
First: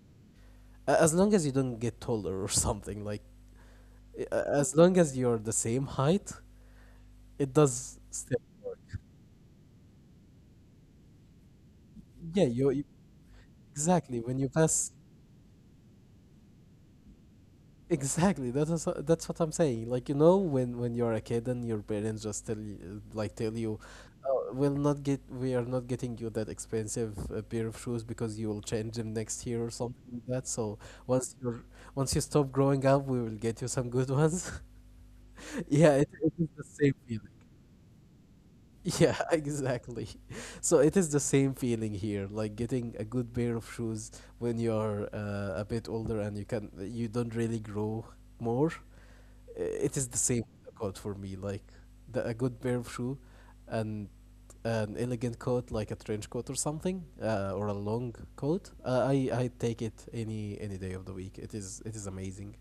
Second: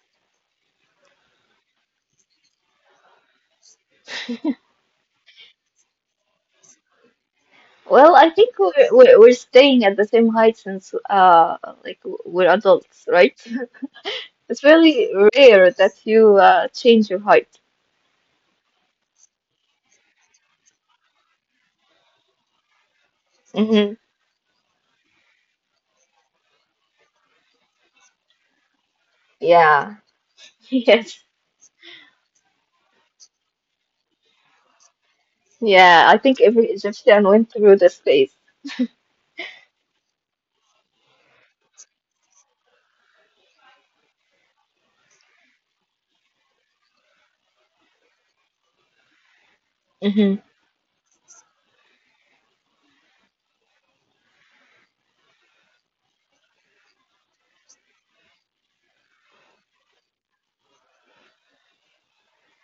as long as you don't get taller or something like as long as you're the same height, it does
Well, I
still
think we're
work.
we're we're staying at the same height since like
yeah
we're
you you-
adults, right?
Exactly, when you
It's
pass.
really rare that you change your height.
Exactly. That's what I'm saying. Like, you know, when you're a kid and your parents just tell you,
Hmm
oh, we are not getting you that expensive pair of shoes because you will change them next year or
Yeah.
something like that. So
Yes.
once you're once you stop growing up, we will get you some good ones. Yeah, it,
Yeah. I
it
think
is the
every
same
Egyptian
feeling.
went through this phase.
Yeah, exactly. So it is the same feeling here, like getting a good pair of shoes when you're a bit older and you don't really grow more. It is the same coat for me, like a good pair of shoe, and an elegant coat like a trench coat or something, or a long coat. I take it any day of the week. It is amazing.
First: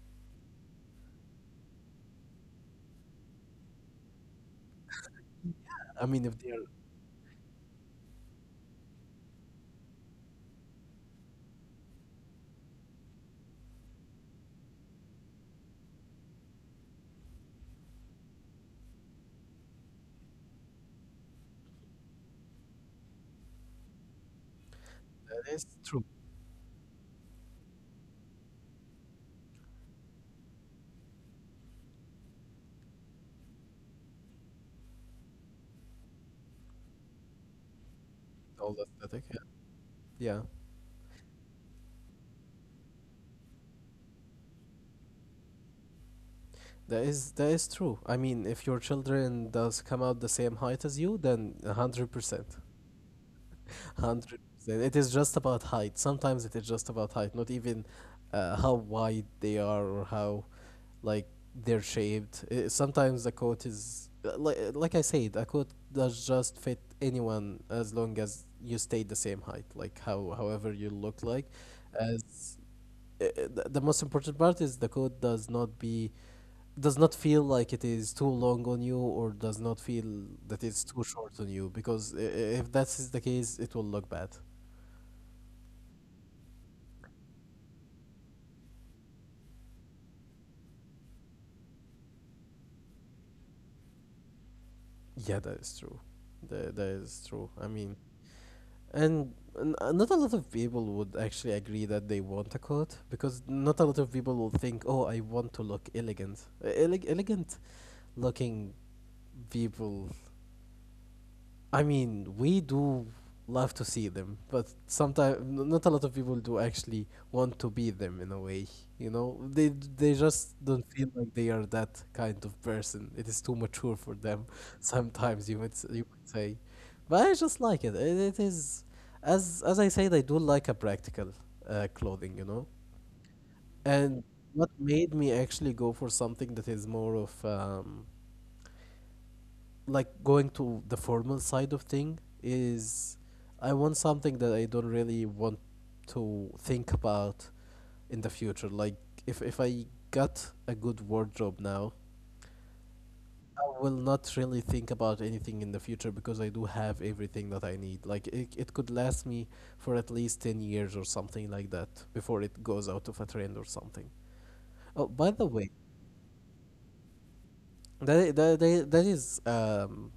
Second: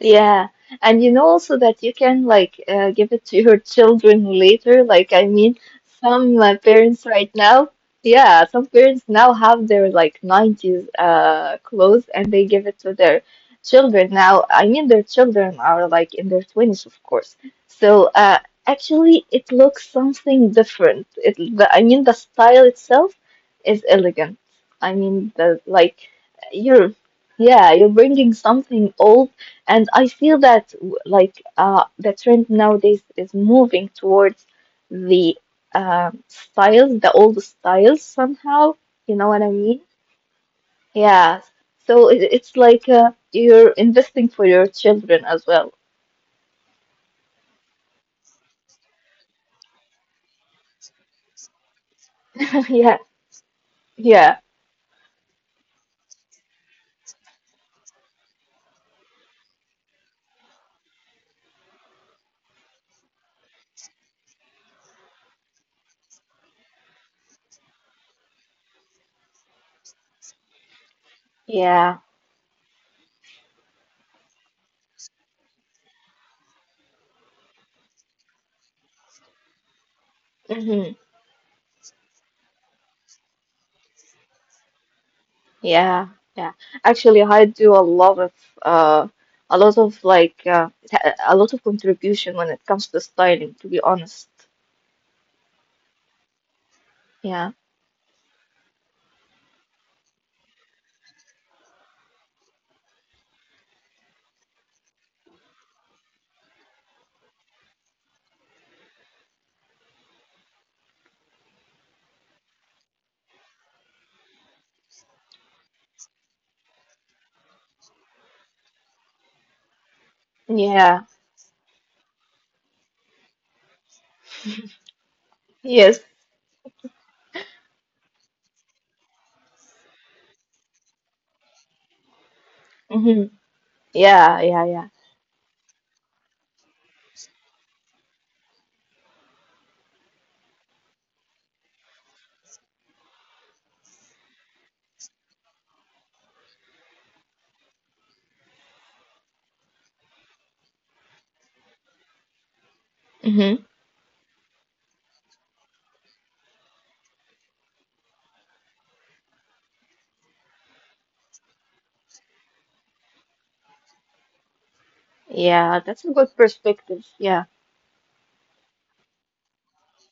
Yeah, and you know also that you can like give it to your children later. Like I mean,
I mean,
some
if they're.
parents right now, yeah, some parents now have their like 90s clothes and they give it to their children now. I mean, their children are like in their 20s, of course. So actually it looks something different. I mean the style itself is elegant. I mean the
That is
like
true.
you're yeah, you're bringing something old, and I feel that like the trend nowadays is moving towards the styles, the old styles somehow.
All the
You know
aesthetic,
what
yeah.
I mean?
Yeah,
Yeah. So it's like you're investing for your children as well.
that is true. I mean, if your children does come out the same height as you, then 100%.
Yeah. Yeah.
100%. It is just about height. Sometimes it is just about height, not even how wide they are or how, like, they're shaped. Sometimes the coat is like I said, a coat does just fit anyone as long as you stay the same height, like how however you look like.
Yeah.
As uh, uh, the most important part is the coat does not feel like it is too long on you, or does not feel that it's
hmm
too short on you, because if that is the case, it will look bad.
Yeah. Yeah. Actually, I do uh, a lot of like uh, a lot of contribution when it comes to styling, to be honest.
Yeah, that is true. That is true.
Yeah.
I mean, and not a lot of people would actually agree that they want a coat, because not a lot of people will think, "Oh, I want to look elegant." Elegant looking people, I mean, we do love to see them, but sometimes not a lot of people do actually want to be them in a way. You know, they just don't
Yeah.
feel like they are that kind of person. It is too mature for them. Sometimes
Yes.
you would say, but I just like it. It is, as I said, I do like a practical clothing. You know,
Mm-hmm.
and
Yeah, yeah,
what
yeah.
made me actually go for something that is more of, like, going to the formal side of thing is, I want something that I don't really want to think about in the future. Like, if I got a good wardrobe now,
Mm-hmm.
I will not really think about anything in the future, because I do have everything that I need. Like, it could last me for at least 10 years or something like that before it goes out of a trend or something. Oh, by the way,
Yeah, that's a good perspective. Yeah.
that is um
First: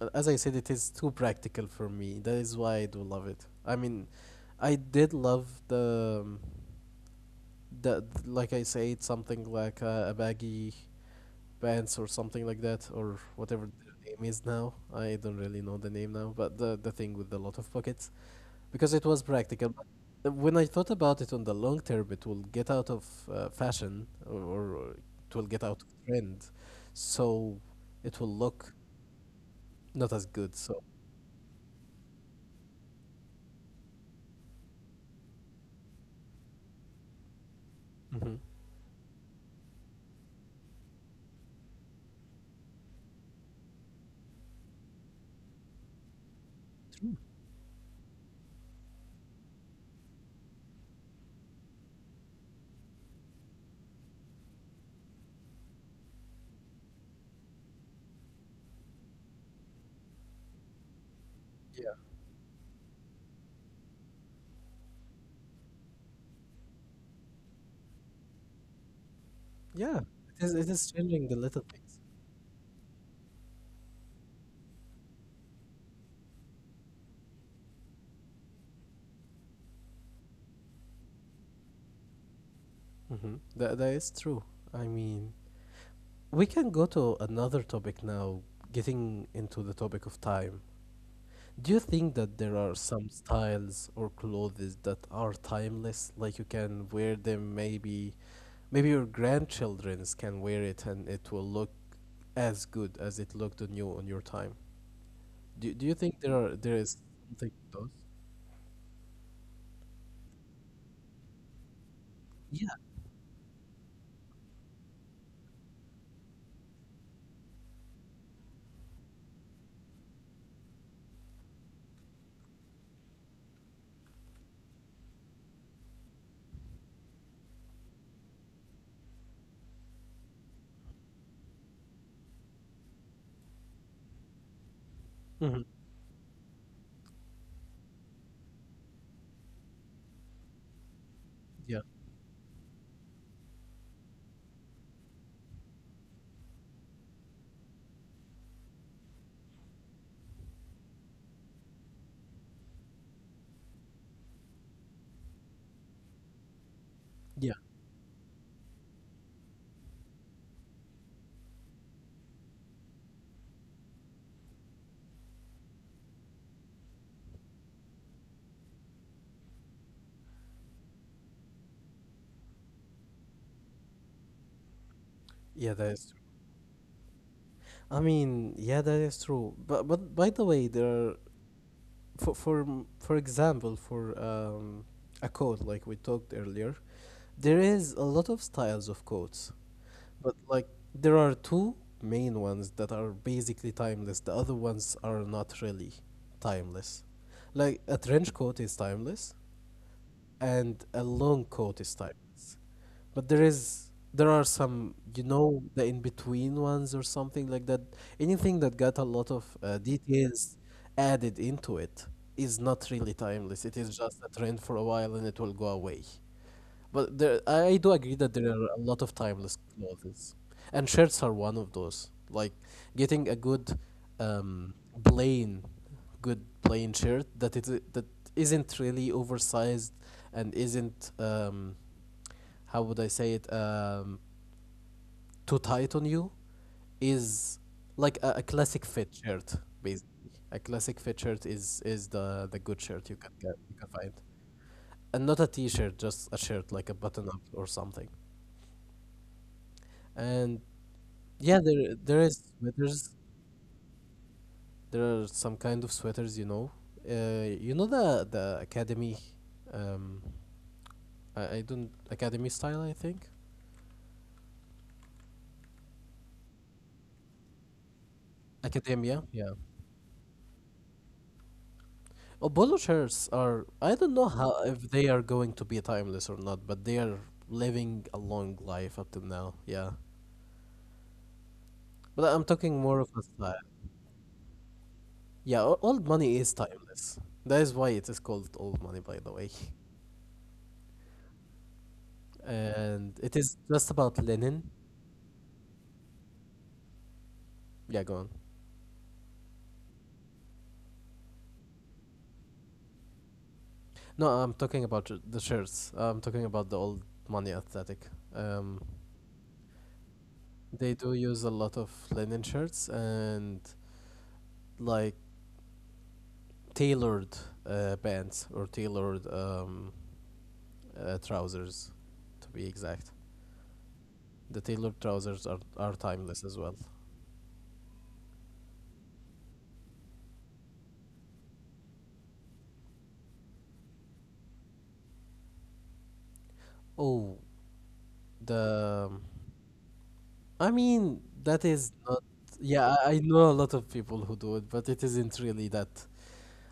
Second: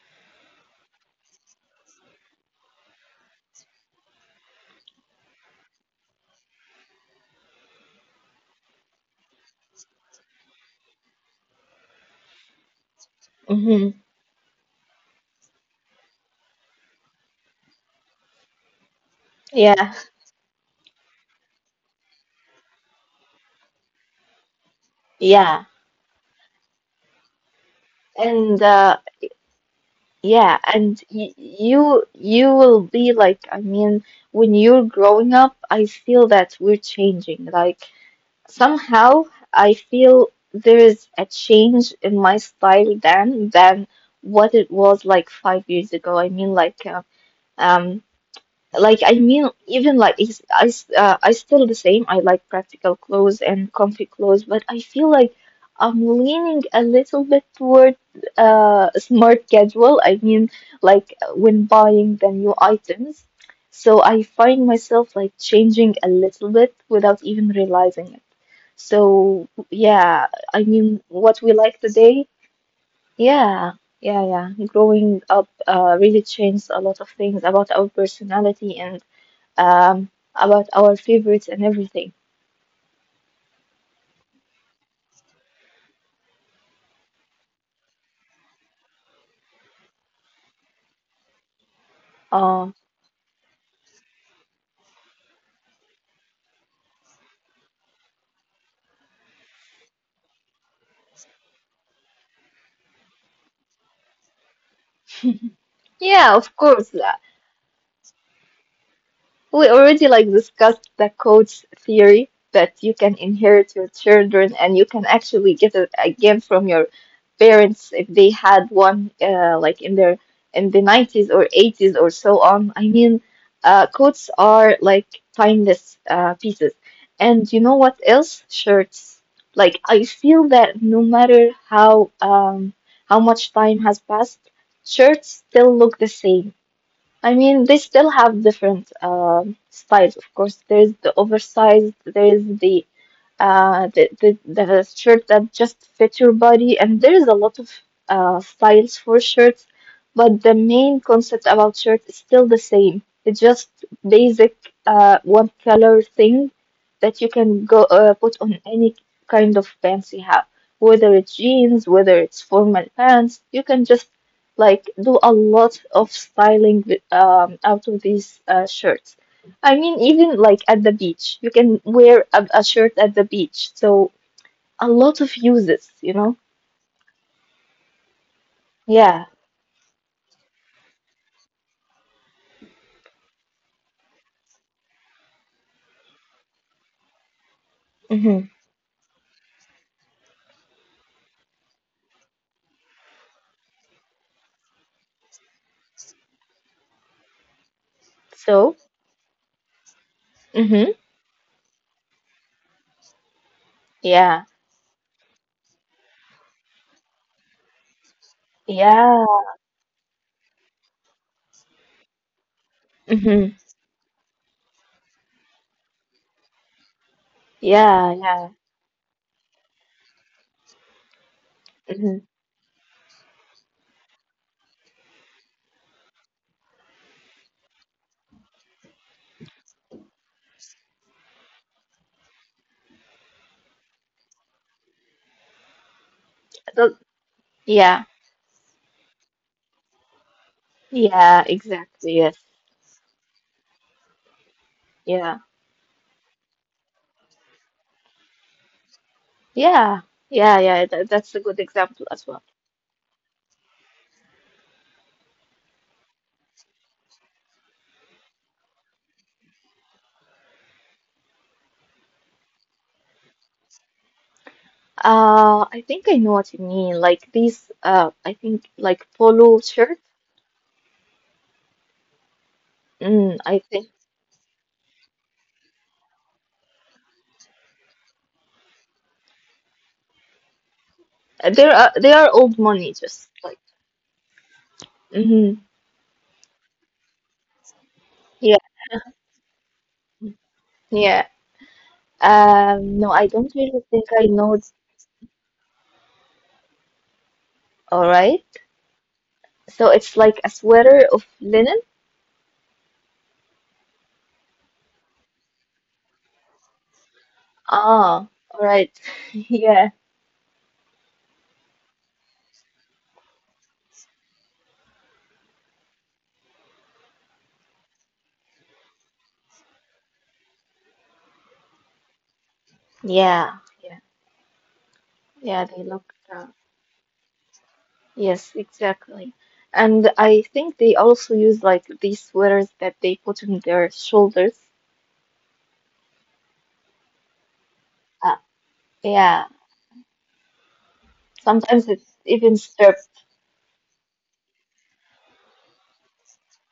uh, as I said, it is too practical for me. That is why I do love it. I mean, I did love the, like I said, something like a baggy pants or something like that, or whatever
Mm-hmm.
the name is now. I don't really know the name now, but the thing with a lot of pockets, because it was practical.
Yeah,
But when I thought about it on the long term, it will get out of fashion, or it will get out
yeah,
of trend, so it will look
and
not as good.
yeah,
So.
and y you you will be like, I mean, when you're growing up, I feel that we're changing. Like
Mhm.
somehow, I feel there is a change in my style then than what it was like 5 years ago. I mean, like,
True.
um like I mean, even like I still the same. I like practical clothes and comfy clothes, but I feel like I'm leaning a little bit toward smart casual. I mean, like
Yeah.
when buying the new items. So I find myself like changing a little bit without even realizing it. So
Yeah. It is
yeah,
changing the
I
little
mean,
things.
what we like today, yeah. Yeah, yeah. Growing up really changed a lot of things about our personality and about our favorites and everything.
That is true. I mean, we can go to another topic now, getting into the topic of time. Do you think that there are
Uh,
some styles or clothes that are timeless? Like, you can wear them, maybe your grandchildren's can wear it and it will look as good as it looked on you on your time. Do you think there are,
yeah,
there
of
is
course.
something to those?
We already like discussed the coach theory
Yeah.
that you can inherit your children and you can actually get it again from your parents if they had one like in their in the 90s or 80s or so on. I mean, coats are like timeless pieces. And you know what else? Shirts. Like I feel that no matter how much time has passed, shirts
Hmm.
still look the same. I mean, they still have different styles, of course. There's the
Yeah.
oversized, there's the shirt that just fits your body. And there's a lot of styles for shirts, but the main concept about shirts is still the same. It's just basic one color thing
Yeah.
that you can go put on any kind of pants you have, whether it's jeans, whether it's formal pants. You can just like do a lot of styling out of these shirts. I mean, even like at the beach, you can wear a shirt at the beach. So a
Yeah, that
lot
is.
of uses, you know?
I mean, yeah, that is true. But
Yeah.
but by the way, there are, for example, for a coat, like we talked earlier, there is a lot of styles of
hmm
coats, but, like, there are two main ones that are basically timeless. The other ones are not really timeless. Like, a trench coat is timeless,
So,
and a long coat is
hmm
timeless. But there is, there are some, you know,
yeah.
the in between ones or something like that. Anything that got a lot of details
Yeah.
added into it is not really timeless. It is just a trend for a
hmm
while and it will go away. But there, I do agree that there are a lot of timeless
Yeah. Yeah.
clothes, and shirts are one of those. Like getting a
hmm
good, um, plain, shirt that it that isn't really oversized, and isn't, how would I say it, too tight on you, is like a classic fit shirt,
yeah.
basically. A classic fit shirt is the good shirt you can
Yeah.
get you can
Exactly.
find,
Yes.
and not a t-shirt, just a shirt like a
Yeah.
button up or something. And. Yeah,
Yeah.
there
Yeah.
is
Yeah. That's a
sweaters.
good example as well.
There are some kind of sweaters, you know. You know, the academy, um, I don't. Academy style. I think
I think I know what you mean. Like these,
academia.
I
Yeah.
think like polo shirt.
Oh, polo shirts are. I don't know
Mm,
how,
I
if
think
they are going to be timeless or not, but they are living a long life up till now. Yeah. But I'm
they
talking more
are
of a
they are
style.
old money, just like.
Yeah, old money is
Hmm
timeless. That is why it is called old money, by the way.
Yeah.
And it is just about
No, I don't
linen.
really think I know.
Yeah, go on.
All right. So it's like a sweater of linen.
No, I'm talking about the shirts. I'm talking about the old money athletic. Um,
Ah, all right. Yeah.
they do use a lot of linen shirts and, like, tailored pants, or tailored, trousers, to be exact.
Yeah. Yeah.
The tailored trousers are
Yeah, they
timeless as
look
well.
uh, yes, exactly. And I think they also use like these sweaters that they put on their shoulders.
Oh,
Uh,
the.
yeah.
I mean, that is
Sometimes it's
not.
even
Yeah, I,
stripped.
I know a lot of people who do it, but it isn't really that.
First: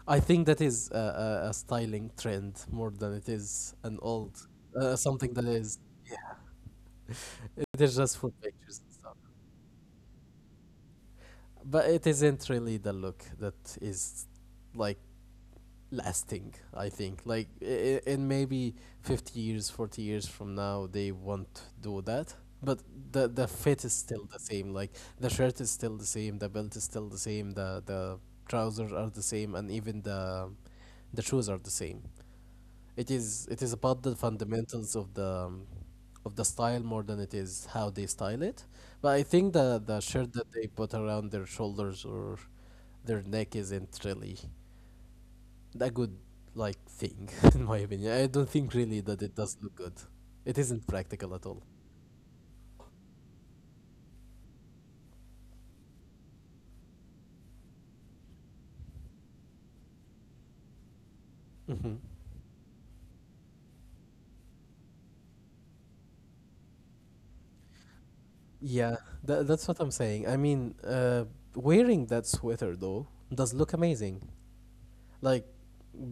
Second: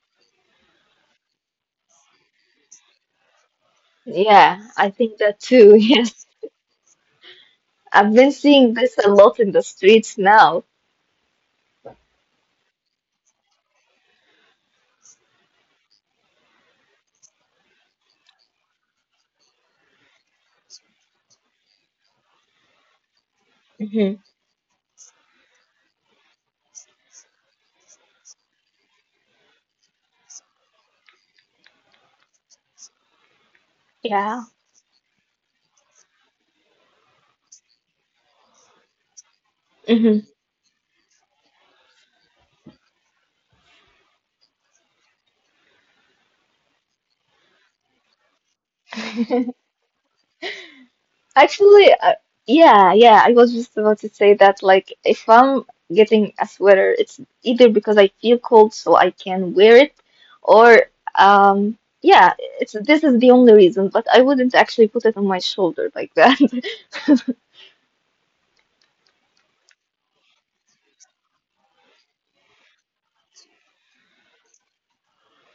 I think that is a styling trend more than it is an old,
Yeah, I think
something
that
that
too.
is,
Yes.
yeah, it is
I've
just
been
for
seeing
pictures
this
and
a
stuff.
lot in the streets now.
But it isn't really the look that is, like, lasting. I think, like, in maybe 50 years, 40 years from now, they won't do that. But the fit is
Hmm
still the same. Like, the shirt is still the same, the belt is still the same, the trousers are the same, and even the shoes are the same. It is, it is about the
Yeah.
fundamentals of the, of the style, more than it is how they style it. But I think the
hmm
shirt that they put around their shoulders or their neck isn't really a good, like, thing, in my opinion. I don't think really that it does look good. It isn't practical at all.
Actually, yeah, yeah, I was just about to say that, like, if I'm getting a sweater, it's either because I feel cold so I can wear it, or, yeah, it's this is the only reason, but I wouldn't actually put it on my shoulder like that.
Yeah, that's what I'm saying. I mean, wearing that sweater though does look amazing. Like,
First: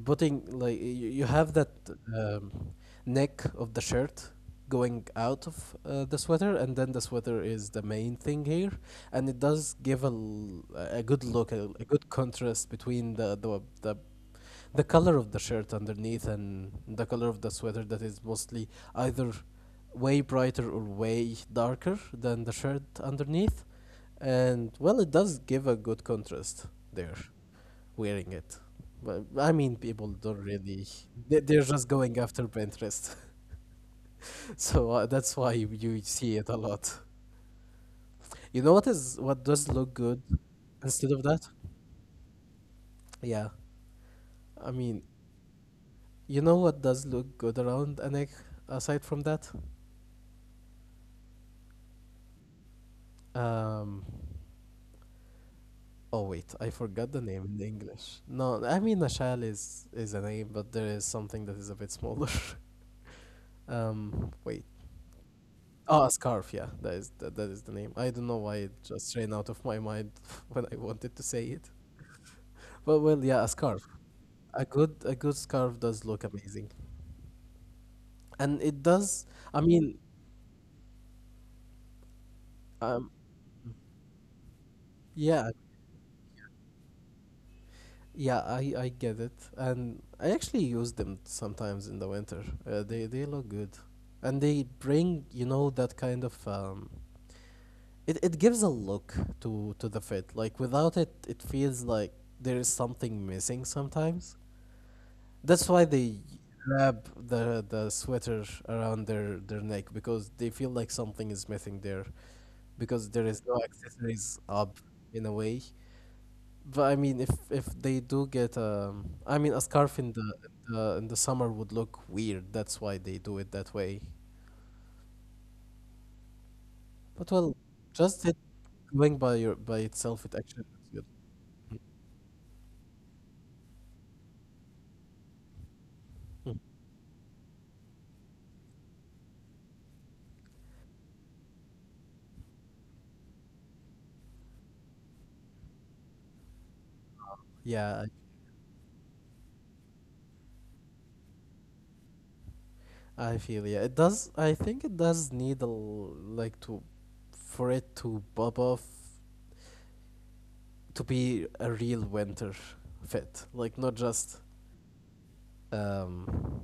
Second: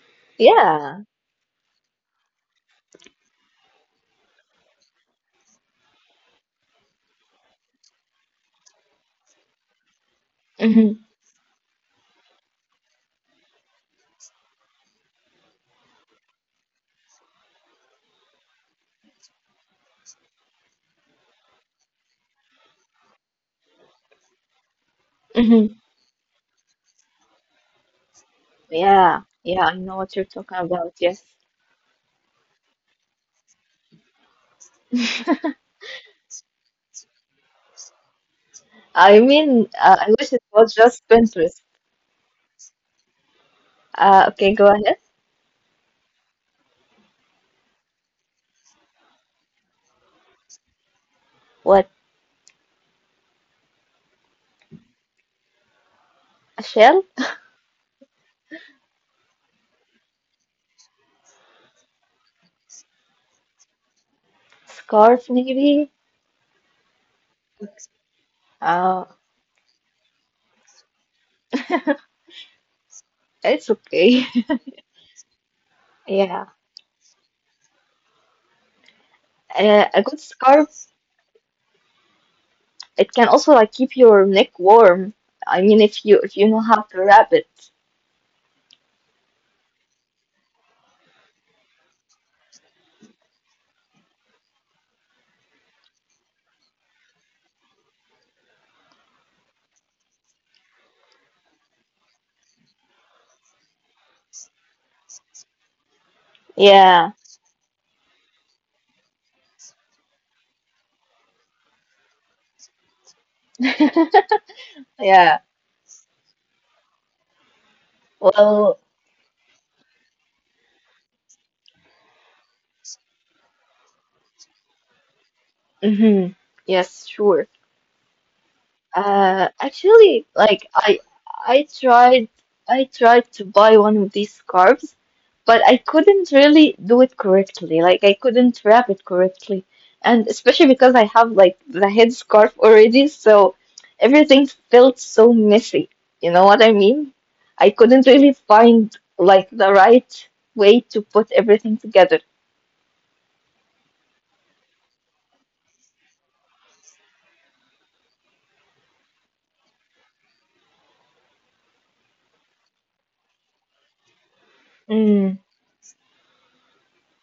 putting, like,
Yeah.
you have that, um, neck of the shirt going out of the sweater, and then the sweater is the main thing here, and it does give a good
hmm
look, a good contrast between the color of the shirt underneath and the color of the sweater that is mostly either way brighter or way darker than the shirt underneath, and, well, it does give a good
hmm
contrast there wearing it. But I mean,
Yeah.
people
Yeah, I
don't
know what
really,
you're talking about.
they're just
Yes.
going after Pinterest. So that's why you see it a lot. You know what is, what does look
I
good
mean, I
instead
wish it
of that?
was just Pinterest.
Yeah. I mean,
Okay, go ahead.
you know what does look good around an egg aside from that?
What?
Um, oh wait, I
A
forgot the
shell?
name in English. No, I mean, a shell is a name, but there is something that is a bit smaller. Wait.
Scarf, maybe?
Ah, scarf. Yeah, that is the name. I don't know why it
Uh,
just ran out of my mind when I wanted to say it. But well, yeah, a
it's
scarf.
okay.
A good scarf does
Yeah,
look amazing, and it does. I
a good
mean,
scarf, it can
um,
also like keep your neck warm. I mean,
yeah,
if you know how to wrap it.
yeah, I get it, and I actually use them sometimes in the winter. They look good, and they bring that kind of it gives a look to the fit. Like without it, it feels like there is something missing sometimes. That's why they
Yeah.
wrap the sweater around their neck because they feel like something is missing there because there is no accessories up
Yeah.
in a way. But I mean, if they
Well,
do get I mean, a scarf in the summer would look weird. That's why they do it that way.
hmm. Yes, sure.
But well, just it
Uh,
going by your
actually,
by
like
itself, it
I,
actually looks good.
I tried, I tried to buy one of these scarves, but I couldn't really do it correctly. Like I couldn't wrap it correctly, and especially because I have like the head scarf already, so everything felt so messy. You know what I mean? I couldn't really
Yeah,
find like the right way to put everything together.
I feel, yeah. It does. I think it does need like to for it to pop off, to be a real winter fit, like not just
Mm,
um,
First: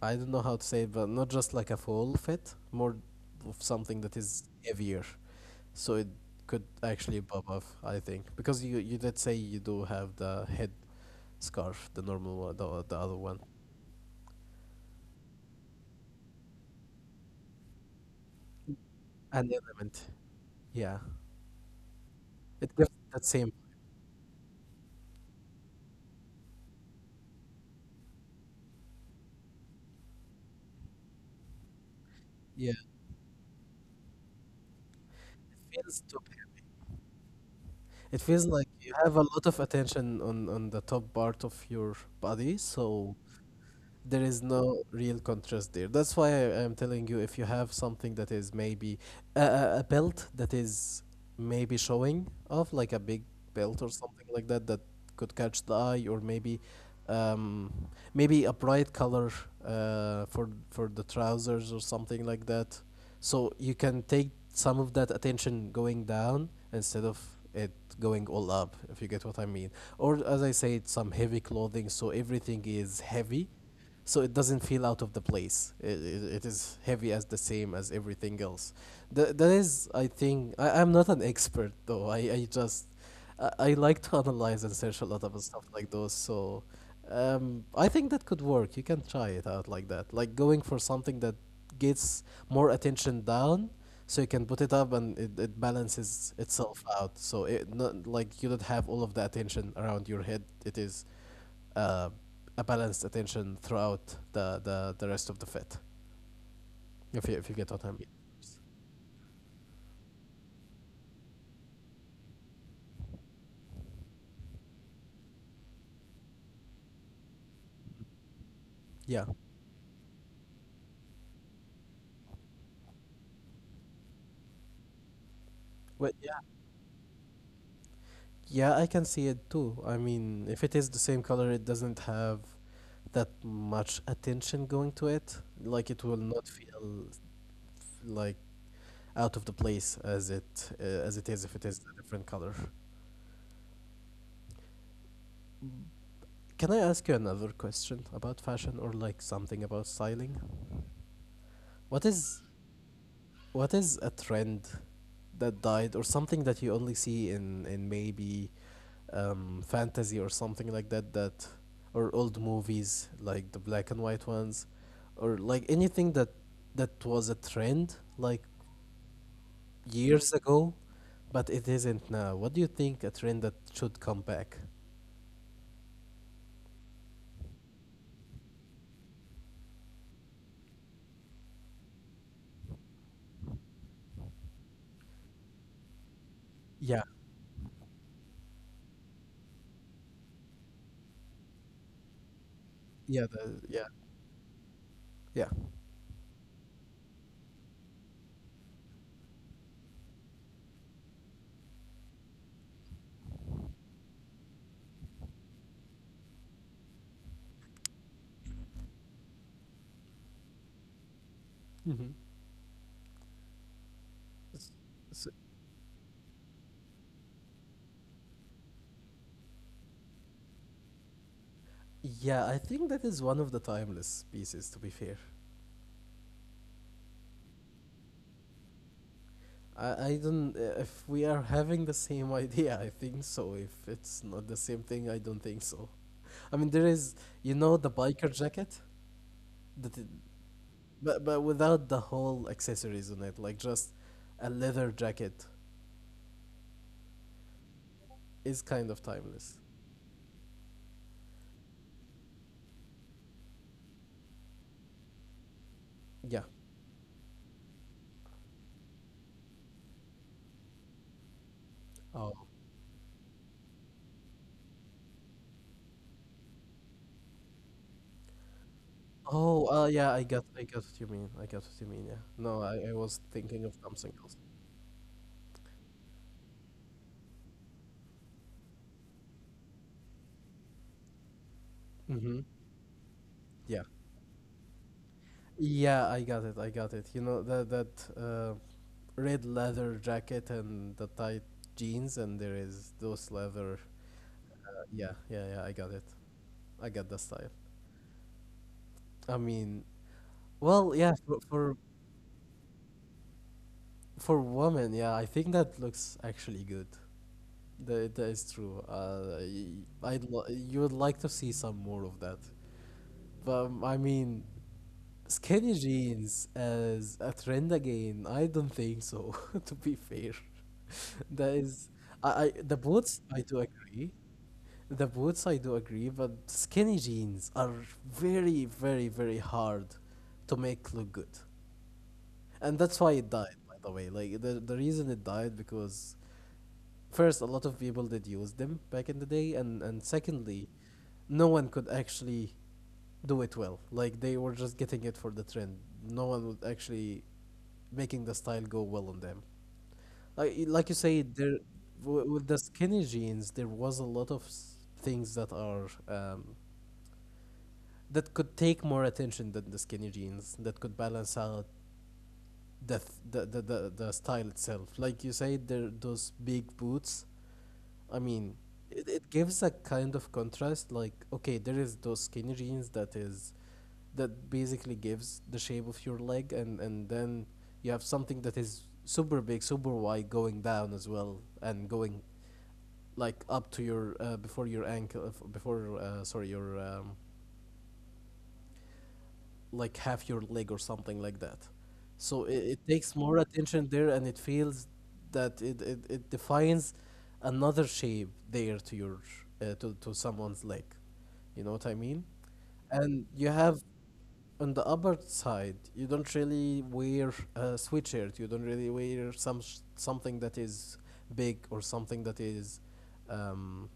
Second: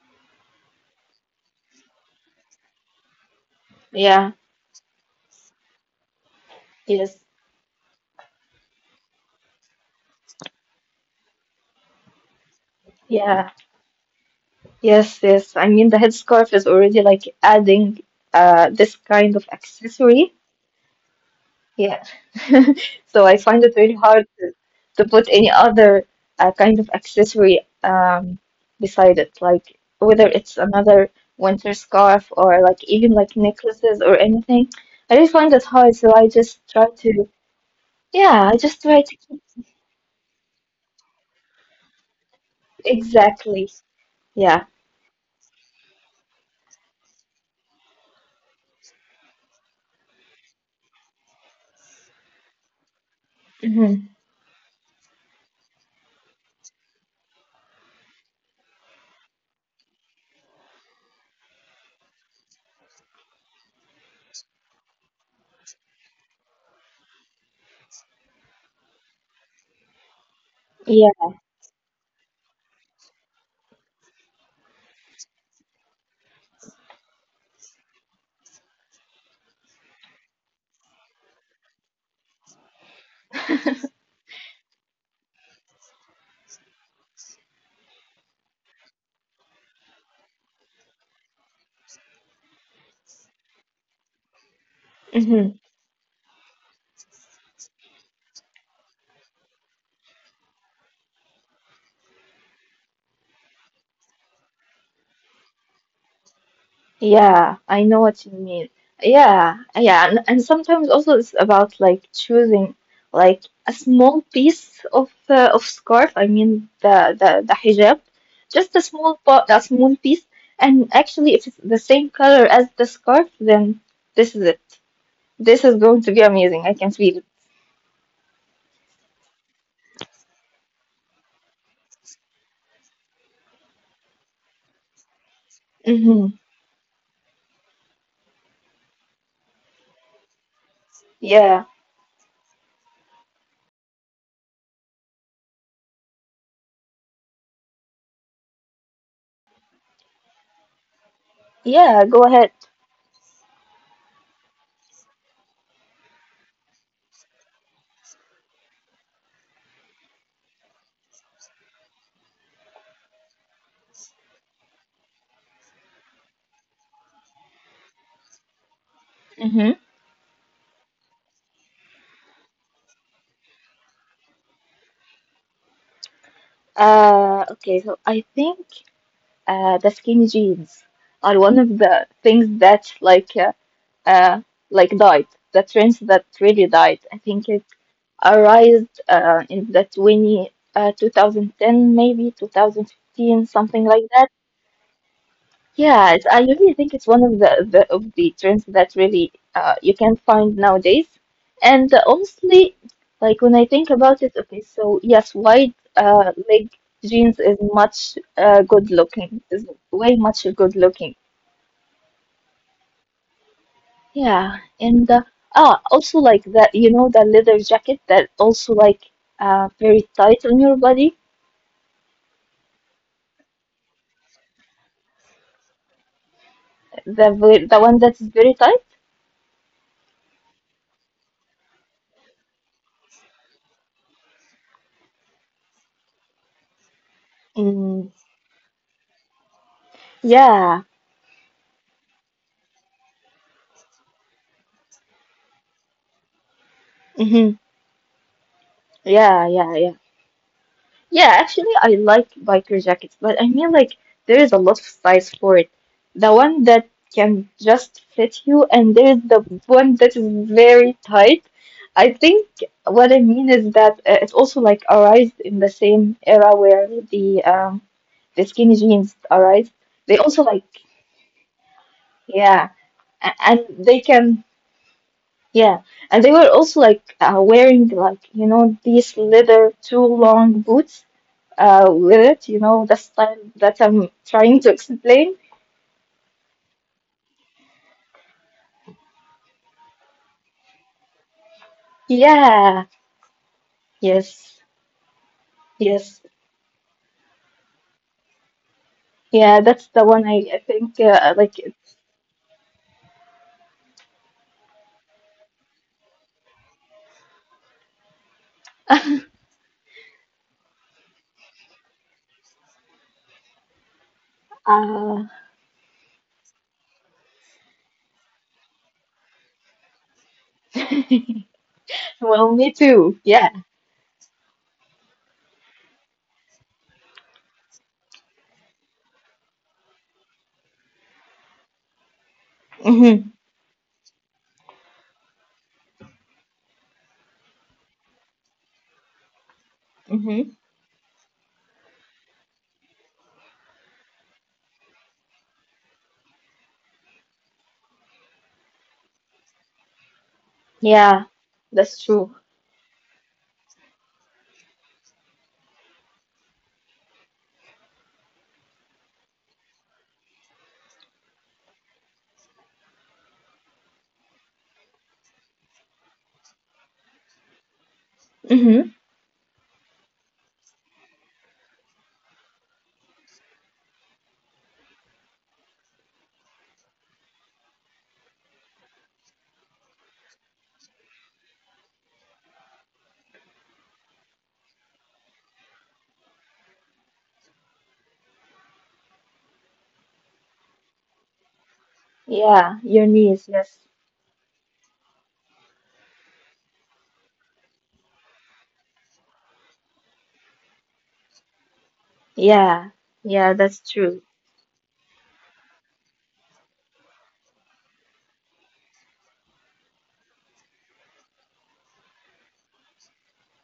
I don't know how to say it, but not just like a fall fit, more of something that
yeah.
is heavier, so it could actually
Yes.
bob off. I think because you did say you do have the head scarf, the normal one, the other one,
Yeah. Yes, yes. I mean, the headscarf is already like adding this kind
and
of
the element.
accessory.
Yeah,
Yeah.
it gives
So
that
I
same.
find it very hard to put any other kind of accessory beside it, like whether it's another winter scarf or
Yeah,
like
it
even like necklaces or anything. I just find it hard, so
feels
I
too big.
just try to,
It
yeah,
feels
I
like
just try
you
to
have a
keep
lot of attention on the top part of your body, so
exactly.
there is
Yeah.
no real contrast there. That's why I am telling you if you have something that is maybe a belt that is maybe showing off, like a big belt or
Hmm.
something like that, that could catch the eye, or maybe um, maybe a bright color for the trousers or something like that. So you can take some of that attention going down instead of it going all up, if you get what I mean. Or as I said, some heavy
Yeah.
clothing, so everything is heavy, so it doesn't feel out of the place. It is heavy as the same as everything else. That is, I think, I'm not an expert though. I just I like to analyze and search a lot of stuff like those, so I think that could work. You can try it out like that, like going for something that gets more attention down, so you can put it up and it balances itself out. So it not like you don't have all of the attention around your head. It is uh, a balanced attention throughout the rest of the fit. If you get what I
Yeah,
mean.
I know what you mean. Yeah, yeah, and sometimes also it's about like choosing like a small piece of scarf. I mean the hijab, just a
Yeah.
small part, a small piece. And actually, if it's the same color as the scarf, then this is it. This is
Well,
going to
yeah.
be amazing. I can feel it.
Yeah, I can see it too. I mean, if it is the same color, it doesn't have that much attention going to it. Like it will not
Mm-hmm.
feel like out of the place as it is if it is
Yeah,
a different color. Can I ask you another question about fashion or like something about styling? What is
yeah. Go ahead.
what is a trend that died or something that you only see in maybe fantasy or something like that or old movies like the black and white ones or like anything that was a trend like
Mm-hmm.
years ago, but it isn't now. What do you think a trend that should come back?
Okay, so I think the skinny jeans are one of the things that uh, like died. The trends that really
Yeah,
died. I think it arrived in the 20, 2010, maybe
yeah, the,
2015,
yeah,
something like that.
yeah.
Yeah, it's, I really think it's one of the of the trends that really you can find nowadays. And honestly, like when I think about it, okay, so yes, wide leg jeans is much good looking, is way much good looking.
hmm
Yeah,
So,
ah, also like that, you know, the leather jacket that also like very tight on your body,
yeah, I think that is one of the timeless pieces. To be fair,
the one that is very tight.
I don't. If we are having the same idea, I think so. If it's not the same thing, I don't think so. I mean, there is, you know, the
Mm,
biker jacket, that it,
yeah,
but without the whole accessories on it, like just a leather jacket
mm-hmm.
is kind of
Yeah,
timeless.
yeah, yeah. Yeah, actually, I like biker jackets, but I mean, like, there is a lot of size for it. The
Yeah.
one that can just fit you, and there's the one that is very tight. I
Oh.
think what I mean is that it's also like arised in the same era where the skinny jeans, all right?
Oh,
They
yeah,
also like,
I got what you mean. I got what you mean. Yeah. No,
yeah,
I was
and
thinking of
they
something else.
can, yeah, and they were also like wearing like, you know, these leather too long boots with
Mm-hmm.
it, you know, the style that
Yeah.
I'm trying to explain.
Yeah, I got it. I got it. You know that red leather jacket and the tight jeans, and there
Yeah,
is those leather.
yes,
Yeah, yeah, yeah. I got it.
yes,
I got the style. I
yeah,
mean,
that's the one I
well,
think
yeah, for
I like
for
it.
for women, yeah, I think that looks actually good. That is true. You would like to see some more of that, but I mean,
uh
skinny jeans as a trend again? I don't think so, to be fair. That is, I
well,
the
me
boots
too.
I do
Yeah.
agree. The boots I do agree, but skinny jeans are very, very, very hard to make look good, and that's why it
Mm-hmm.
died. By the way, like the reason it died because first a lot of people did use them back in the day, and secondly,
Mm-hmm.
no one could actually do it well. Like they were just getting it for the trend. No one would actually making the style go well on them. Like you say,
Yeah,
there
that's
with
true.
the skinny jeans, there was a lot of things that are um, that could take more attention than the skinny jeans. That could balance out the th- the style itself. Like you say, there those big boots. I mean,
Mm-hmm.
it gives a kind of contrast. Like okay, there is those skinny jeans that is that basically gives the shape of your leg and then you have something that is super big, super wide going down as well and going like up to your before your ankle before sorry your like half your leg or something like that. So it,
Yeah,
it
your
takes
knees,
more
yes.
attention there and it feels that it defines another shape there to your to someone's leg. You know what I mean?
Yeah,
And you
yeah,
have
that's true.
on the upper side, you don't really wear a sweatshirt. You don't really wear some something that is big or something that is um,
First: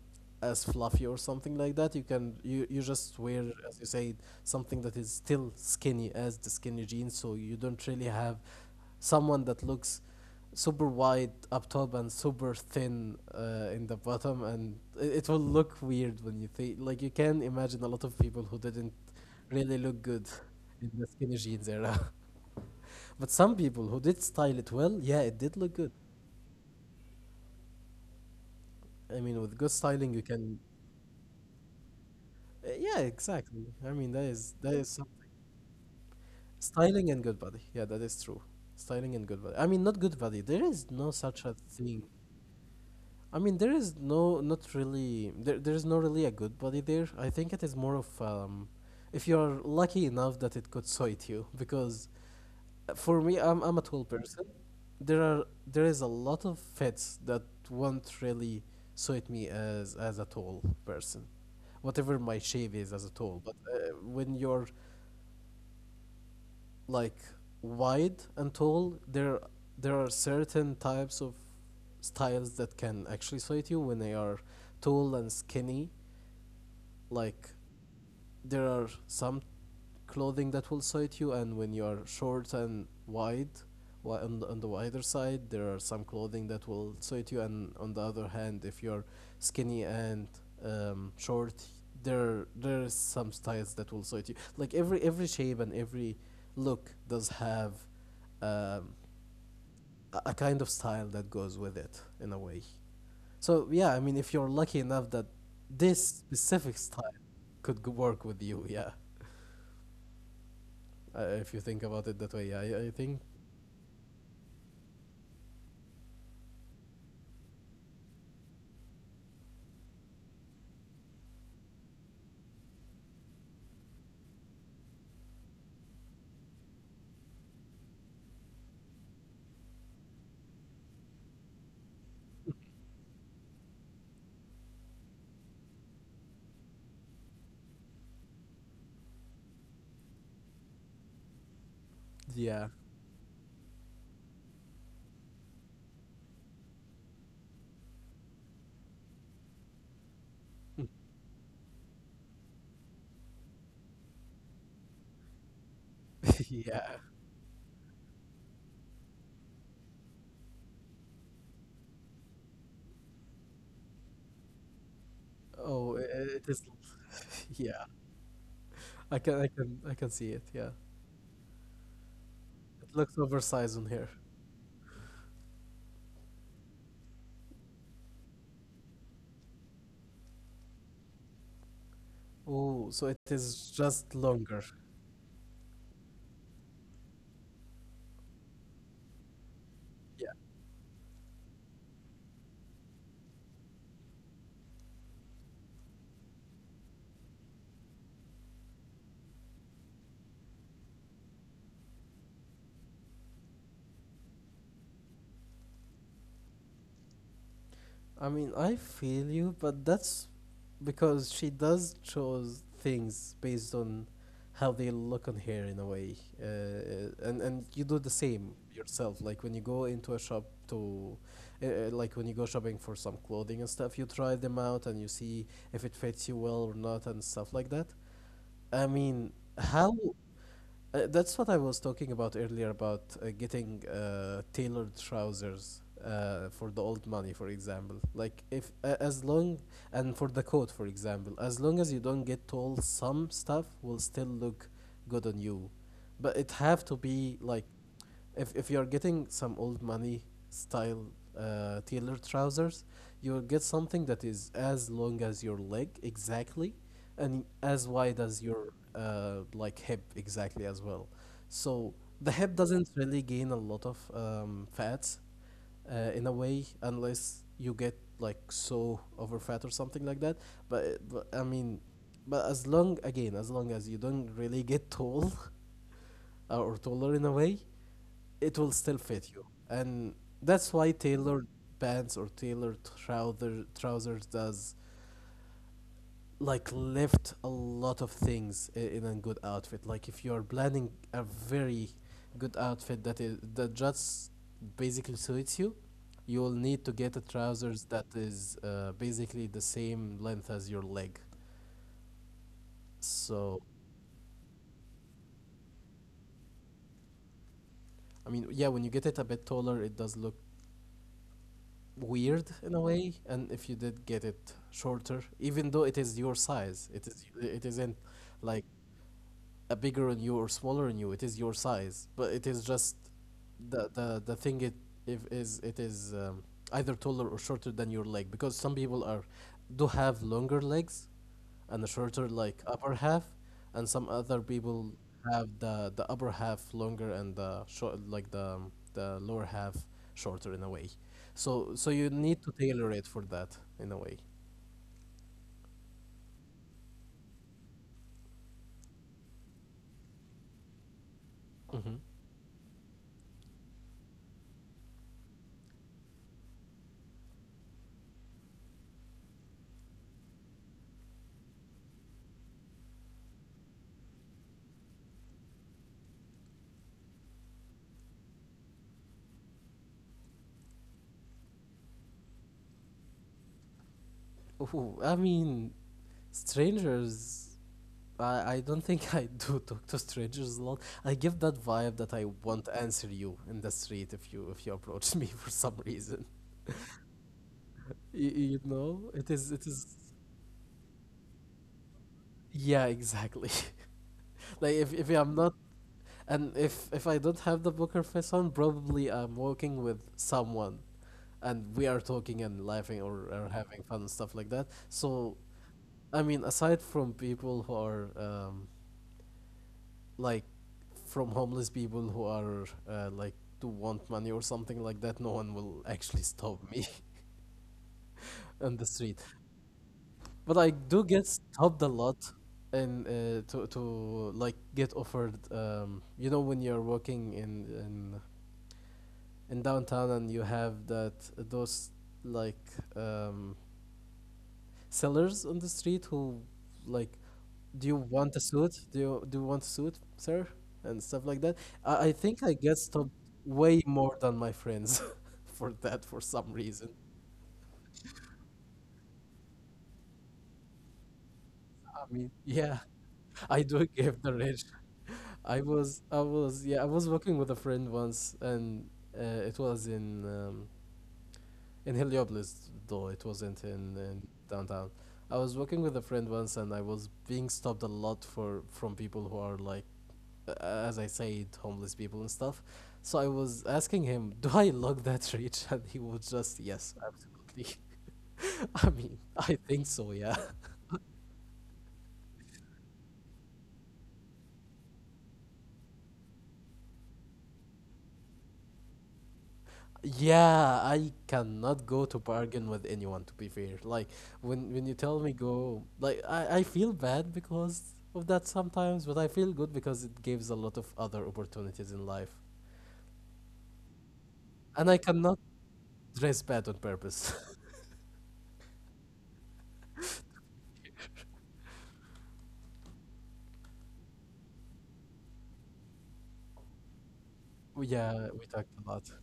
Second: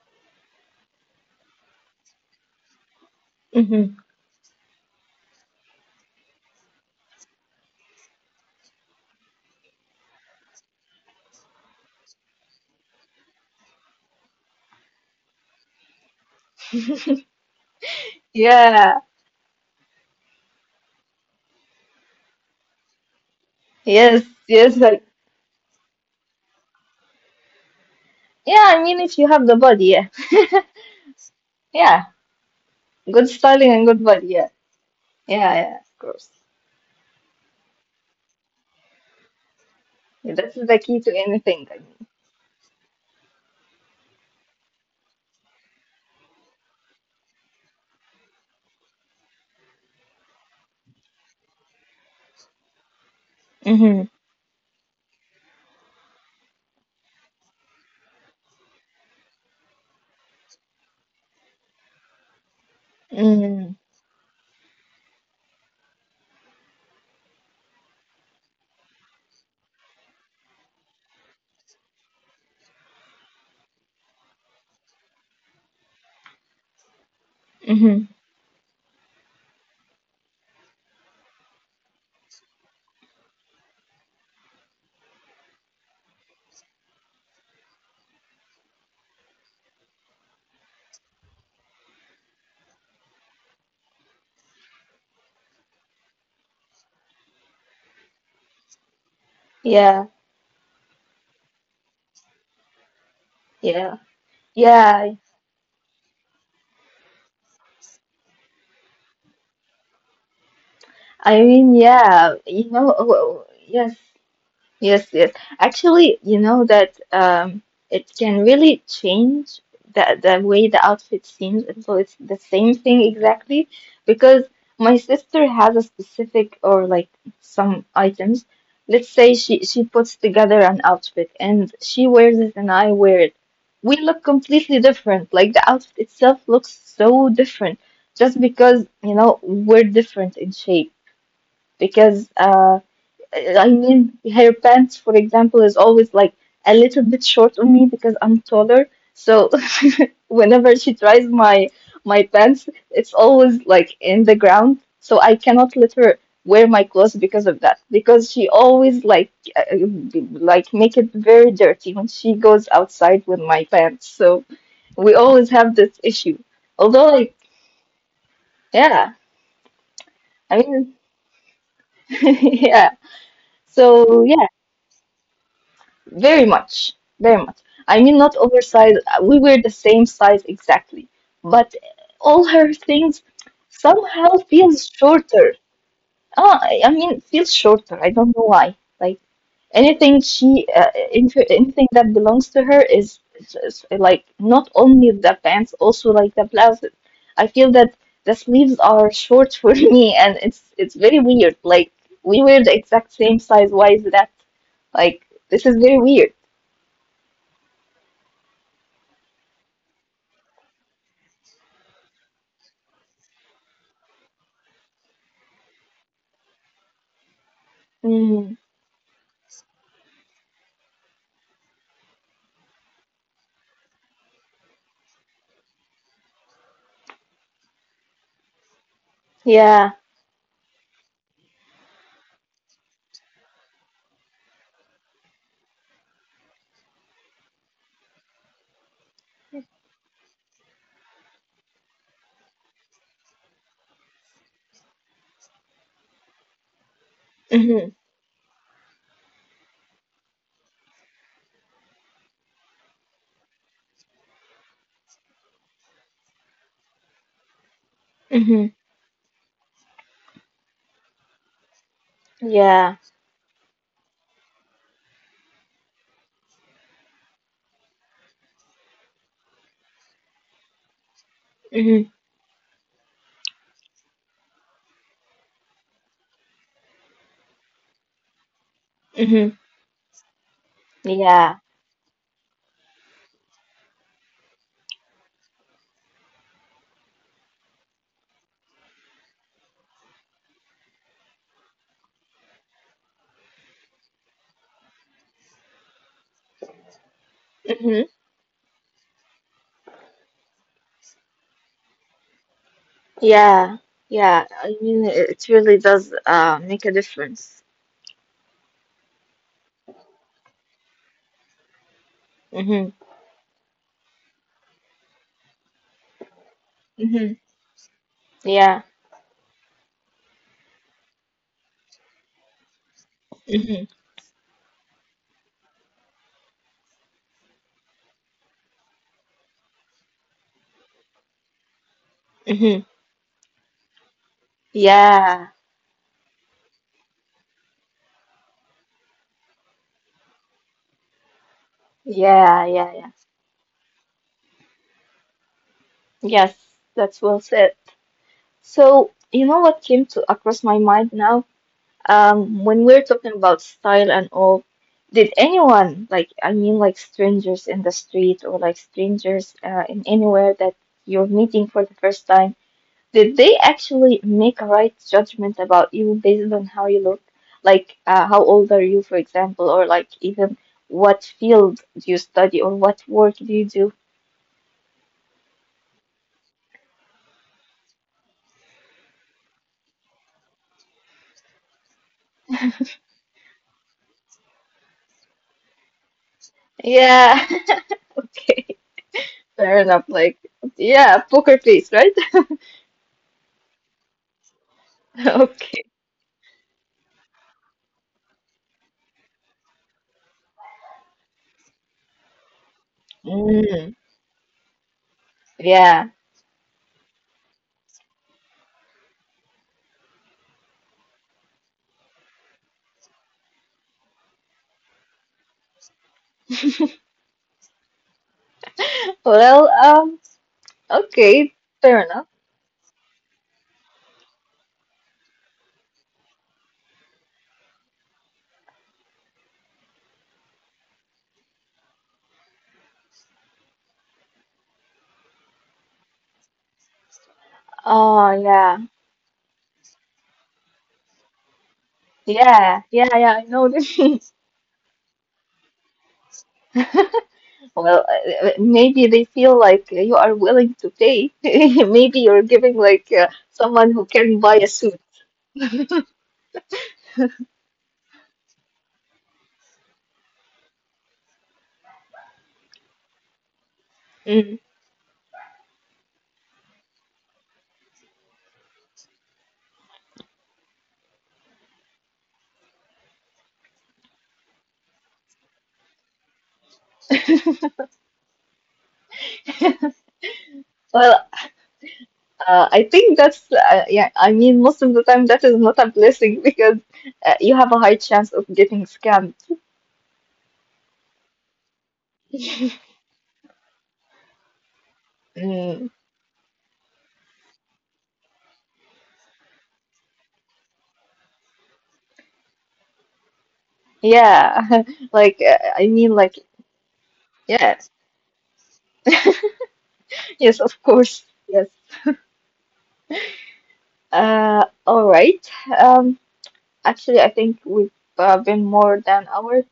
as fluffy or something like that. You just wear, as you
Hmm.
said, something that is still skinny as the skinny jeans, so you don't really have someone that looks super wide up top and super thin in the bottom, and it will look weird when you think like you can imagine a lot of people who didn't
Yeah,
really look good in the skinny jeans era. But some people who did style it
yes,
well, yeah,
yes.
it
Like,
did look good. I
yeah, I
mean, with
mean,
good
if you have
styling,
the
you
body,
can.
yeah, yeah,
Yeah, exactly. I
good
mean, that
styling and
is
good
that
body,
is
yeah, yeah, yeah, of course.
styling and good body. Yeah, that is true. Styling and good body. I mean, not good body. There is no
Yeah, that's
such a
the key to
thing.
anything, I
I mean, there is no, not really, there is no really a good body there. I think it is more of, if you are lucky enough that it could suit you, because for me, I'm a tall person.
mean.
There is a lot of fits that won't really suit me as a tall person whatever my shape is as a tall. But when
Mm-hmm.
you're
Mm-hmm.
like wide and tall, there are certain types of styles that can actually suit you when they are tall and skinny, like there are some
Mm-hmm.
clothing that will suit you, and when you are short and wide, on the wider side, there are some clothing that will suit you, and on the other hand, if you're skinny and short, there is some styles that will suit you. Like every shape and every look does have um, a kind of style that goes with
Yeah,
it in a way. So yeah, I mean, if you're lucky enough that
yeah,
this specific style
yeah.
could work with you, yeah. If you think about it that way, yeah, I
I
think,
mean, yeah, you know, yes. Yes, yes. Actually, you know that it can really change the way the outfit seems, so it's the same thing exactly. Because my sister has a specific or like some items. Let's say she puts together an outfit and she wears it and I wear it. We look completely different. Like the outfit itself looks so different just because, you know, we're different in shape.
yeah,
Because I mean, her pants, for example, is always like a little bit short on me because I'm taller. So whenever she tries my pants, it's always like in the ground. So I cannot let
yeah.
her wear my clothes because of that. Because she always uh, like make it very dirty when she goes outside with my pants. So we
Oh,
always have
it
this
is.
issue. Although
Yeah,
like yeah,
I can see it. Yeah,
I mean
it
yeah.
looks oversized on here.
So yeah. Very much, very much. I mean, not oversized. We were the same size exactly, but all her
Oh, so it
things
is just
somehow
longer.
feels shorter. Ah, I mean, feels shorter. I don't know why. Like
Yeah.
anything that belongs to her is like not only the pants, also like the blouses. I feel that the sleeves are short for me, and it's very weird. Like we were the exact same size. Why is that? Like this is very weird.
I mean, I feel you, but that's because she does chose things based on how they look on her in a way, and you do the same
Mm,
yourself. Like when you go into a shop to, like when you go shopping for some clothing and stuff, you try them out and you see if it fits you well or not and stuff like that. I mean, how
yeah.
that's what I was talking about earlier about getting tailored trousers for the old money, for example. Like if a as long and for the coat, for example, as long as you don't get told some stuff will still look good on you, but it have to be like
Mhm.
if you're getting some old money style tailored trousers, you'll get something that is as long as your leg exactly, and as wide as
Mhm.
your like hip exactly as well. So the hip
Yeah.
doesn't really gain a lot of fats in a way unless you get like so over fat or something like that. But I mean,
Mhm.
but as long again as long as you don't really get tall or taller in a way it will still
Mhm.
fit you. And that's why
Yeah.
tailored pants or tailored trousers does like lift a lot of things in a good outfit. Like if you are planning a very good outfit that just basically suits you, you will need to get a trousers
Mhm.
that is basically the same length as your leg. So
Yeah. Yeah. I mean, it really does make a difference.
I mean, yeah, when you get it a bit taller, it does look weird in a
Mhm.
way, and if you did get it shorter even though it is your size, it
Mhm.
is it isn't like
Yeah.
a bigger on you or smaller on you, it is your size, but it is just
Mhm.
the thing it if is it is either taller or shorter than your leg, because some people are do have longer legs and a shorter like
Mhm.
upper half, and some other people
Yeah.
have the upper half longer and the short like the lower half shorter in a way. So you need
Yeah.
to
Yeah.
tailor
Yeah.
it for that in a way.
Yes, that's well said. So, you know what came to across my mind now?
Hmm.
When we're talking about style and all, did anyone, like, I mean, like strangers in the street or like strangers in anywhere that you're meeting for the first time, did they actually make a right judgment about you based on how you look? Like, how old are you, for example, or like even what field do you study or what work do you do?
Ooh, I mean, strangers. I don't think I do talk to strangers a lot. I give that vibe that I won't answer you in the street if you approach me for some reason.
Yeah,
You
okay,
You, know, it
fair
is it
enough.
is
Like, yeah, poker face, right?
yeah, exactly. Like if I'm
Okay.
not. And if I don't have the poker face on, probably I'm walking with someone and we are talking and laughing, or
Mm,
having fun and stuff like that. So
yeah.
I mean, aside from people who are like from homeless people who are like to want money or something like that, no one will actually stop me on the street.
Well,
But I do
okay,
get
fair
stopped a
enough.
lot and to like get offered, you know when you're walking in downtown and you have that those like um, sellers on the street who like, "Do you
Oh,
want a
yeah.
suit? Do you want a suit, sir?" and stuff like that. I think
Yeah,
I get
yeah, yeah,
stopped
I know this.
way more than my friends for that for some reason.
Well, maybe they feel like you are willing to pay. Maybe you're
I mean,
giving like
yeah,
someone
I
who
do
can buy
give
a
the rich.
suit.
I was yeah, I was walking with a friend once, and uh, it was in Heliopolis, though it wasn't
Mm.
in downtown. I was walking with a friend once, and I was being stopped a lot for from people who are like, as I said, homeless people and stuff. So I was asking him, "Do I look that rich?" And he was just, "Yes, absolutely." I mean, I think so. Yeah.
Well, I think that's, yeah, I mean, most of the time that is not a blessing because you have a high chance of getting scammed.
Yeah, I cannot go to bargain with anyone, to be fair. Like when you tell me
Mm.
go, like I feel bad because of that sometimes, but I feel good because it gives a lot of other opportunities in life.
Yeah, like,
And I
I
cannot
mean, like,
dress bad on purpose.
yes, yes, of course, yes. All right. Um, actually, I think we've been
Yeah, we
more
talked
than
a lot.
hour.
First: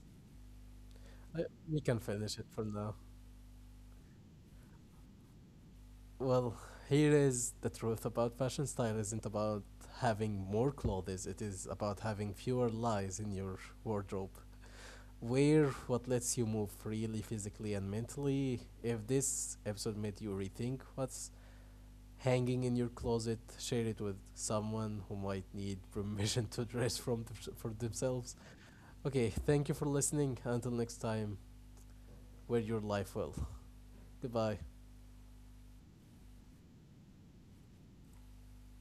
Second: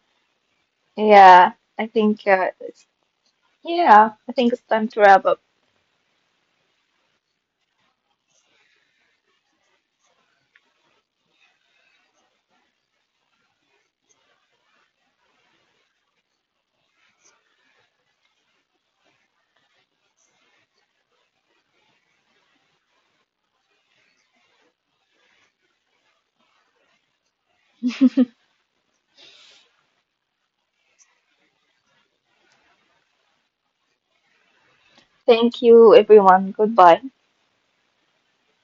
Uh,
Yeah,
We
I
can
think
finish it for
it's,
now.
yeah, I think it's time to wrap up.
Well, here is the truth about fashion: style isn't about having more clothes, it is about having fewer lies in your wardrobe. Wear what lets you move freely, physically and mentally. If this episode made you rethink what's hanging in your closet, share it with someone who might need permission to dress for themselves. Okay, thank you for listening. Until next time, wear your life well. Goodbye.
Thank you, everyone. Goodbye.